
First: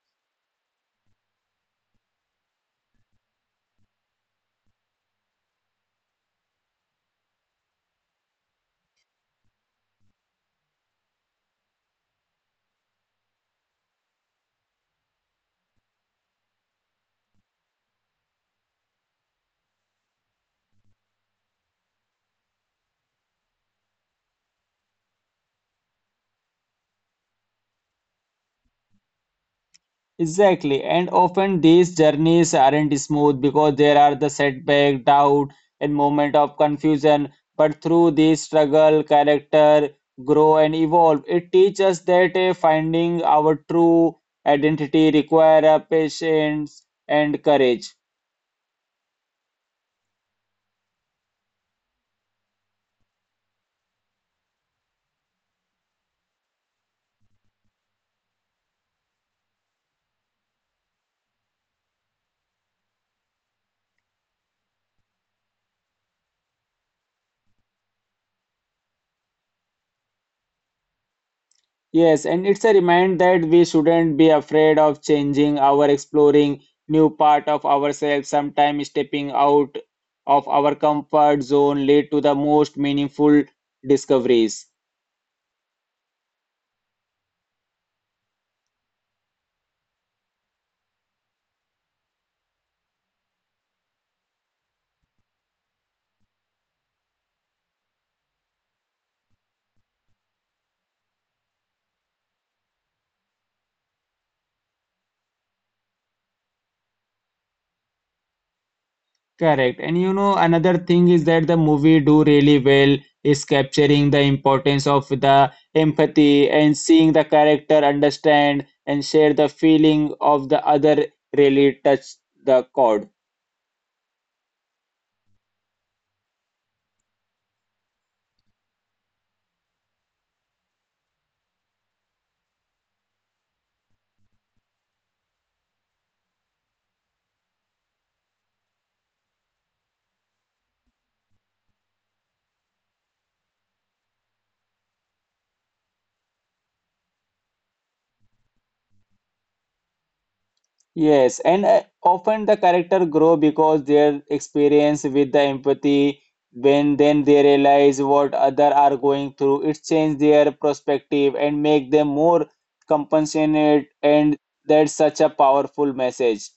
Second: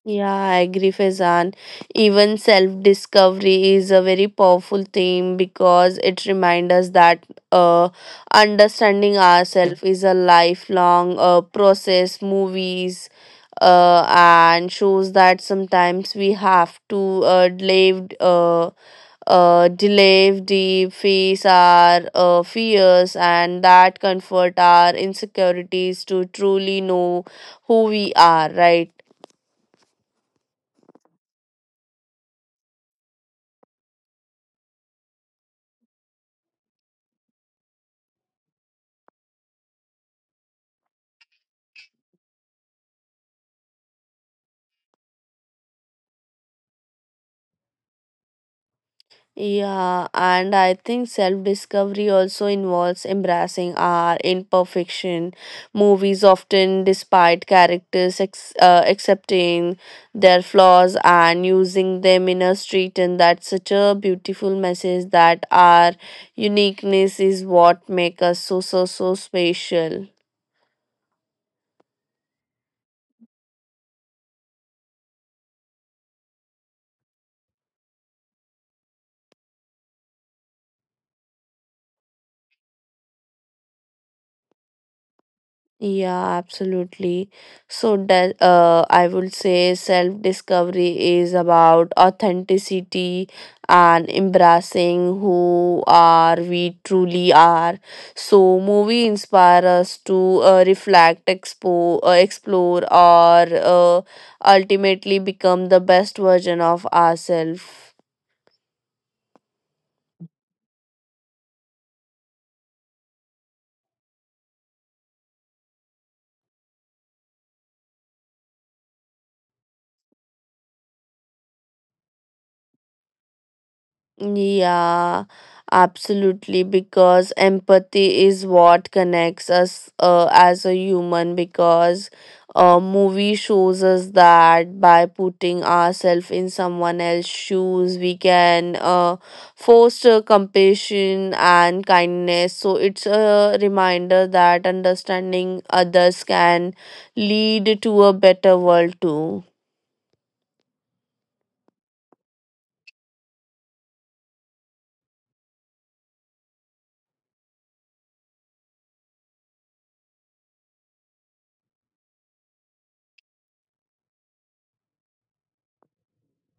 Yeah, I agree, Faizan. Even self discovery is a very powerful theme because it reminds us that uh, understanding ourselves is a lifelong process. Movies and shows that sometimes we have to live. Delay deep, face our fears and that comfort our insecurities to truly know who we are, right?
Exactly, and often these journeys aren't smooth because there are the setback, doubt, and moment of confusion. But through this struggle, character grow and evolve. It teaches us that finding our true identity require patience and courage.
Yeah, and I think self discovery also involves embracing our imperfection. Movies often despite characters accepting their flaws and using them in a street, and that's such a beautiful message that our uniqueness is what makes us so special.
Yes, and it's a reminder that we shouldn't be afraid of changing our exploring new part of ourselves. Sometimes stepping out of our comfort zone lead to the most meaningful discoveries.
Yeah, absolutely. So that I would say self-discovery is about authenticity and embracing who are we truly are. So movie inspire us to reflect, expo explore, or uh, ultimately become the best version of ourselves.
Correct. And you know, another thing is that the movie do really well is capturing the importance of the empathy and seeing the character understand and share the feeling of the other really touch the chord.
Yeah, absolutely. Because empathy is what connects us as a human. Because a movie shows us that by putting ourselves in someone else's shoes, we can foster compassion and kindness. So it's a reminder that understanding others can lead to a better world too.
Yes, and often the character grow because their experience with the empathy, when then they realize what other are going through, it change their perspective and make them more compassionate, and that's such a powerful message.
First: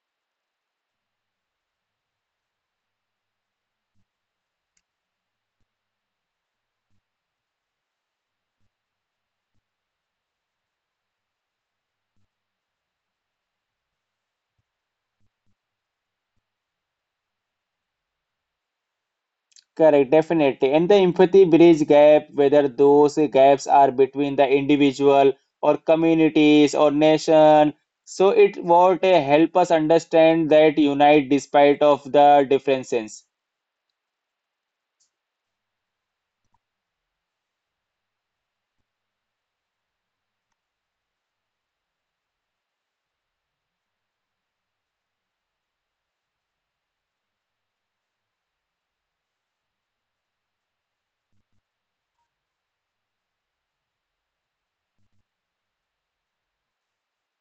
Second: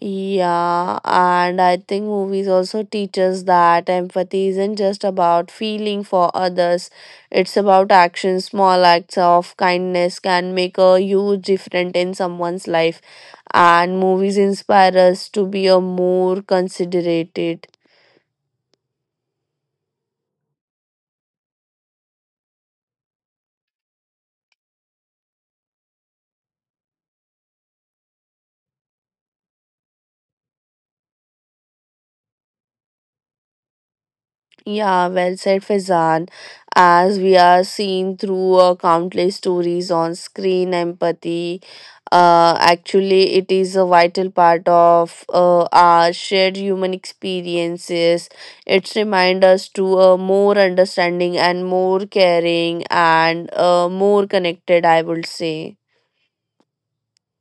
Yeah, and I think movies also teach us that empathy isn't just about feeling for others, it's about action. Small acts of kindness can make a huge difference in someone's life, and movies inspire us to be a more considerate.
Correct, definitely. And the empathy bridge gap, whether those gaps are between the individual or communities or nation. So it what help us understand that unite despite of the differences.
Yeah, well said, Faizan. As we are seeing through countless stories on screen, empathy actually it is a vital part of our shared human experiences. It reminds us to more understanding and more caring and more connected. I would say.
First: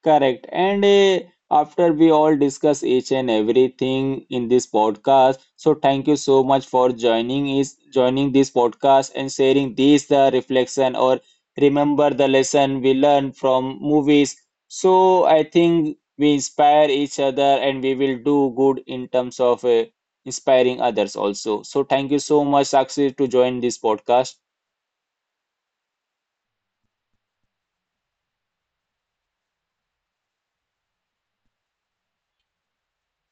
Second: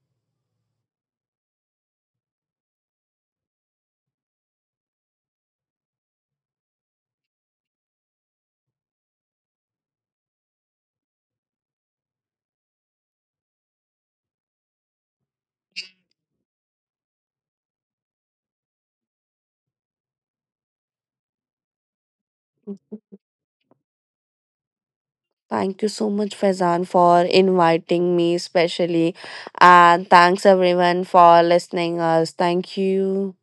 Correct. And after we all discuss each and everything in this podcast, so thank you so much for joining this podcast and sharing these the reflection or remember the lesson we learned from movies. So I think we inspire each other and we will do good in terms of inspiring others also. So thank you so much, Sakshi, to join this podcast.
Thank you so much, Faizan, for inviting me, especially, and thanks everyone for listening us. Thank you.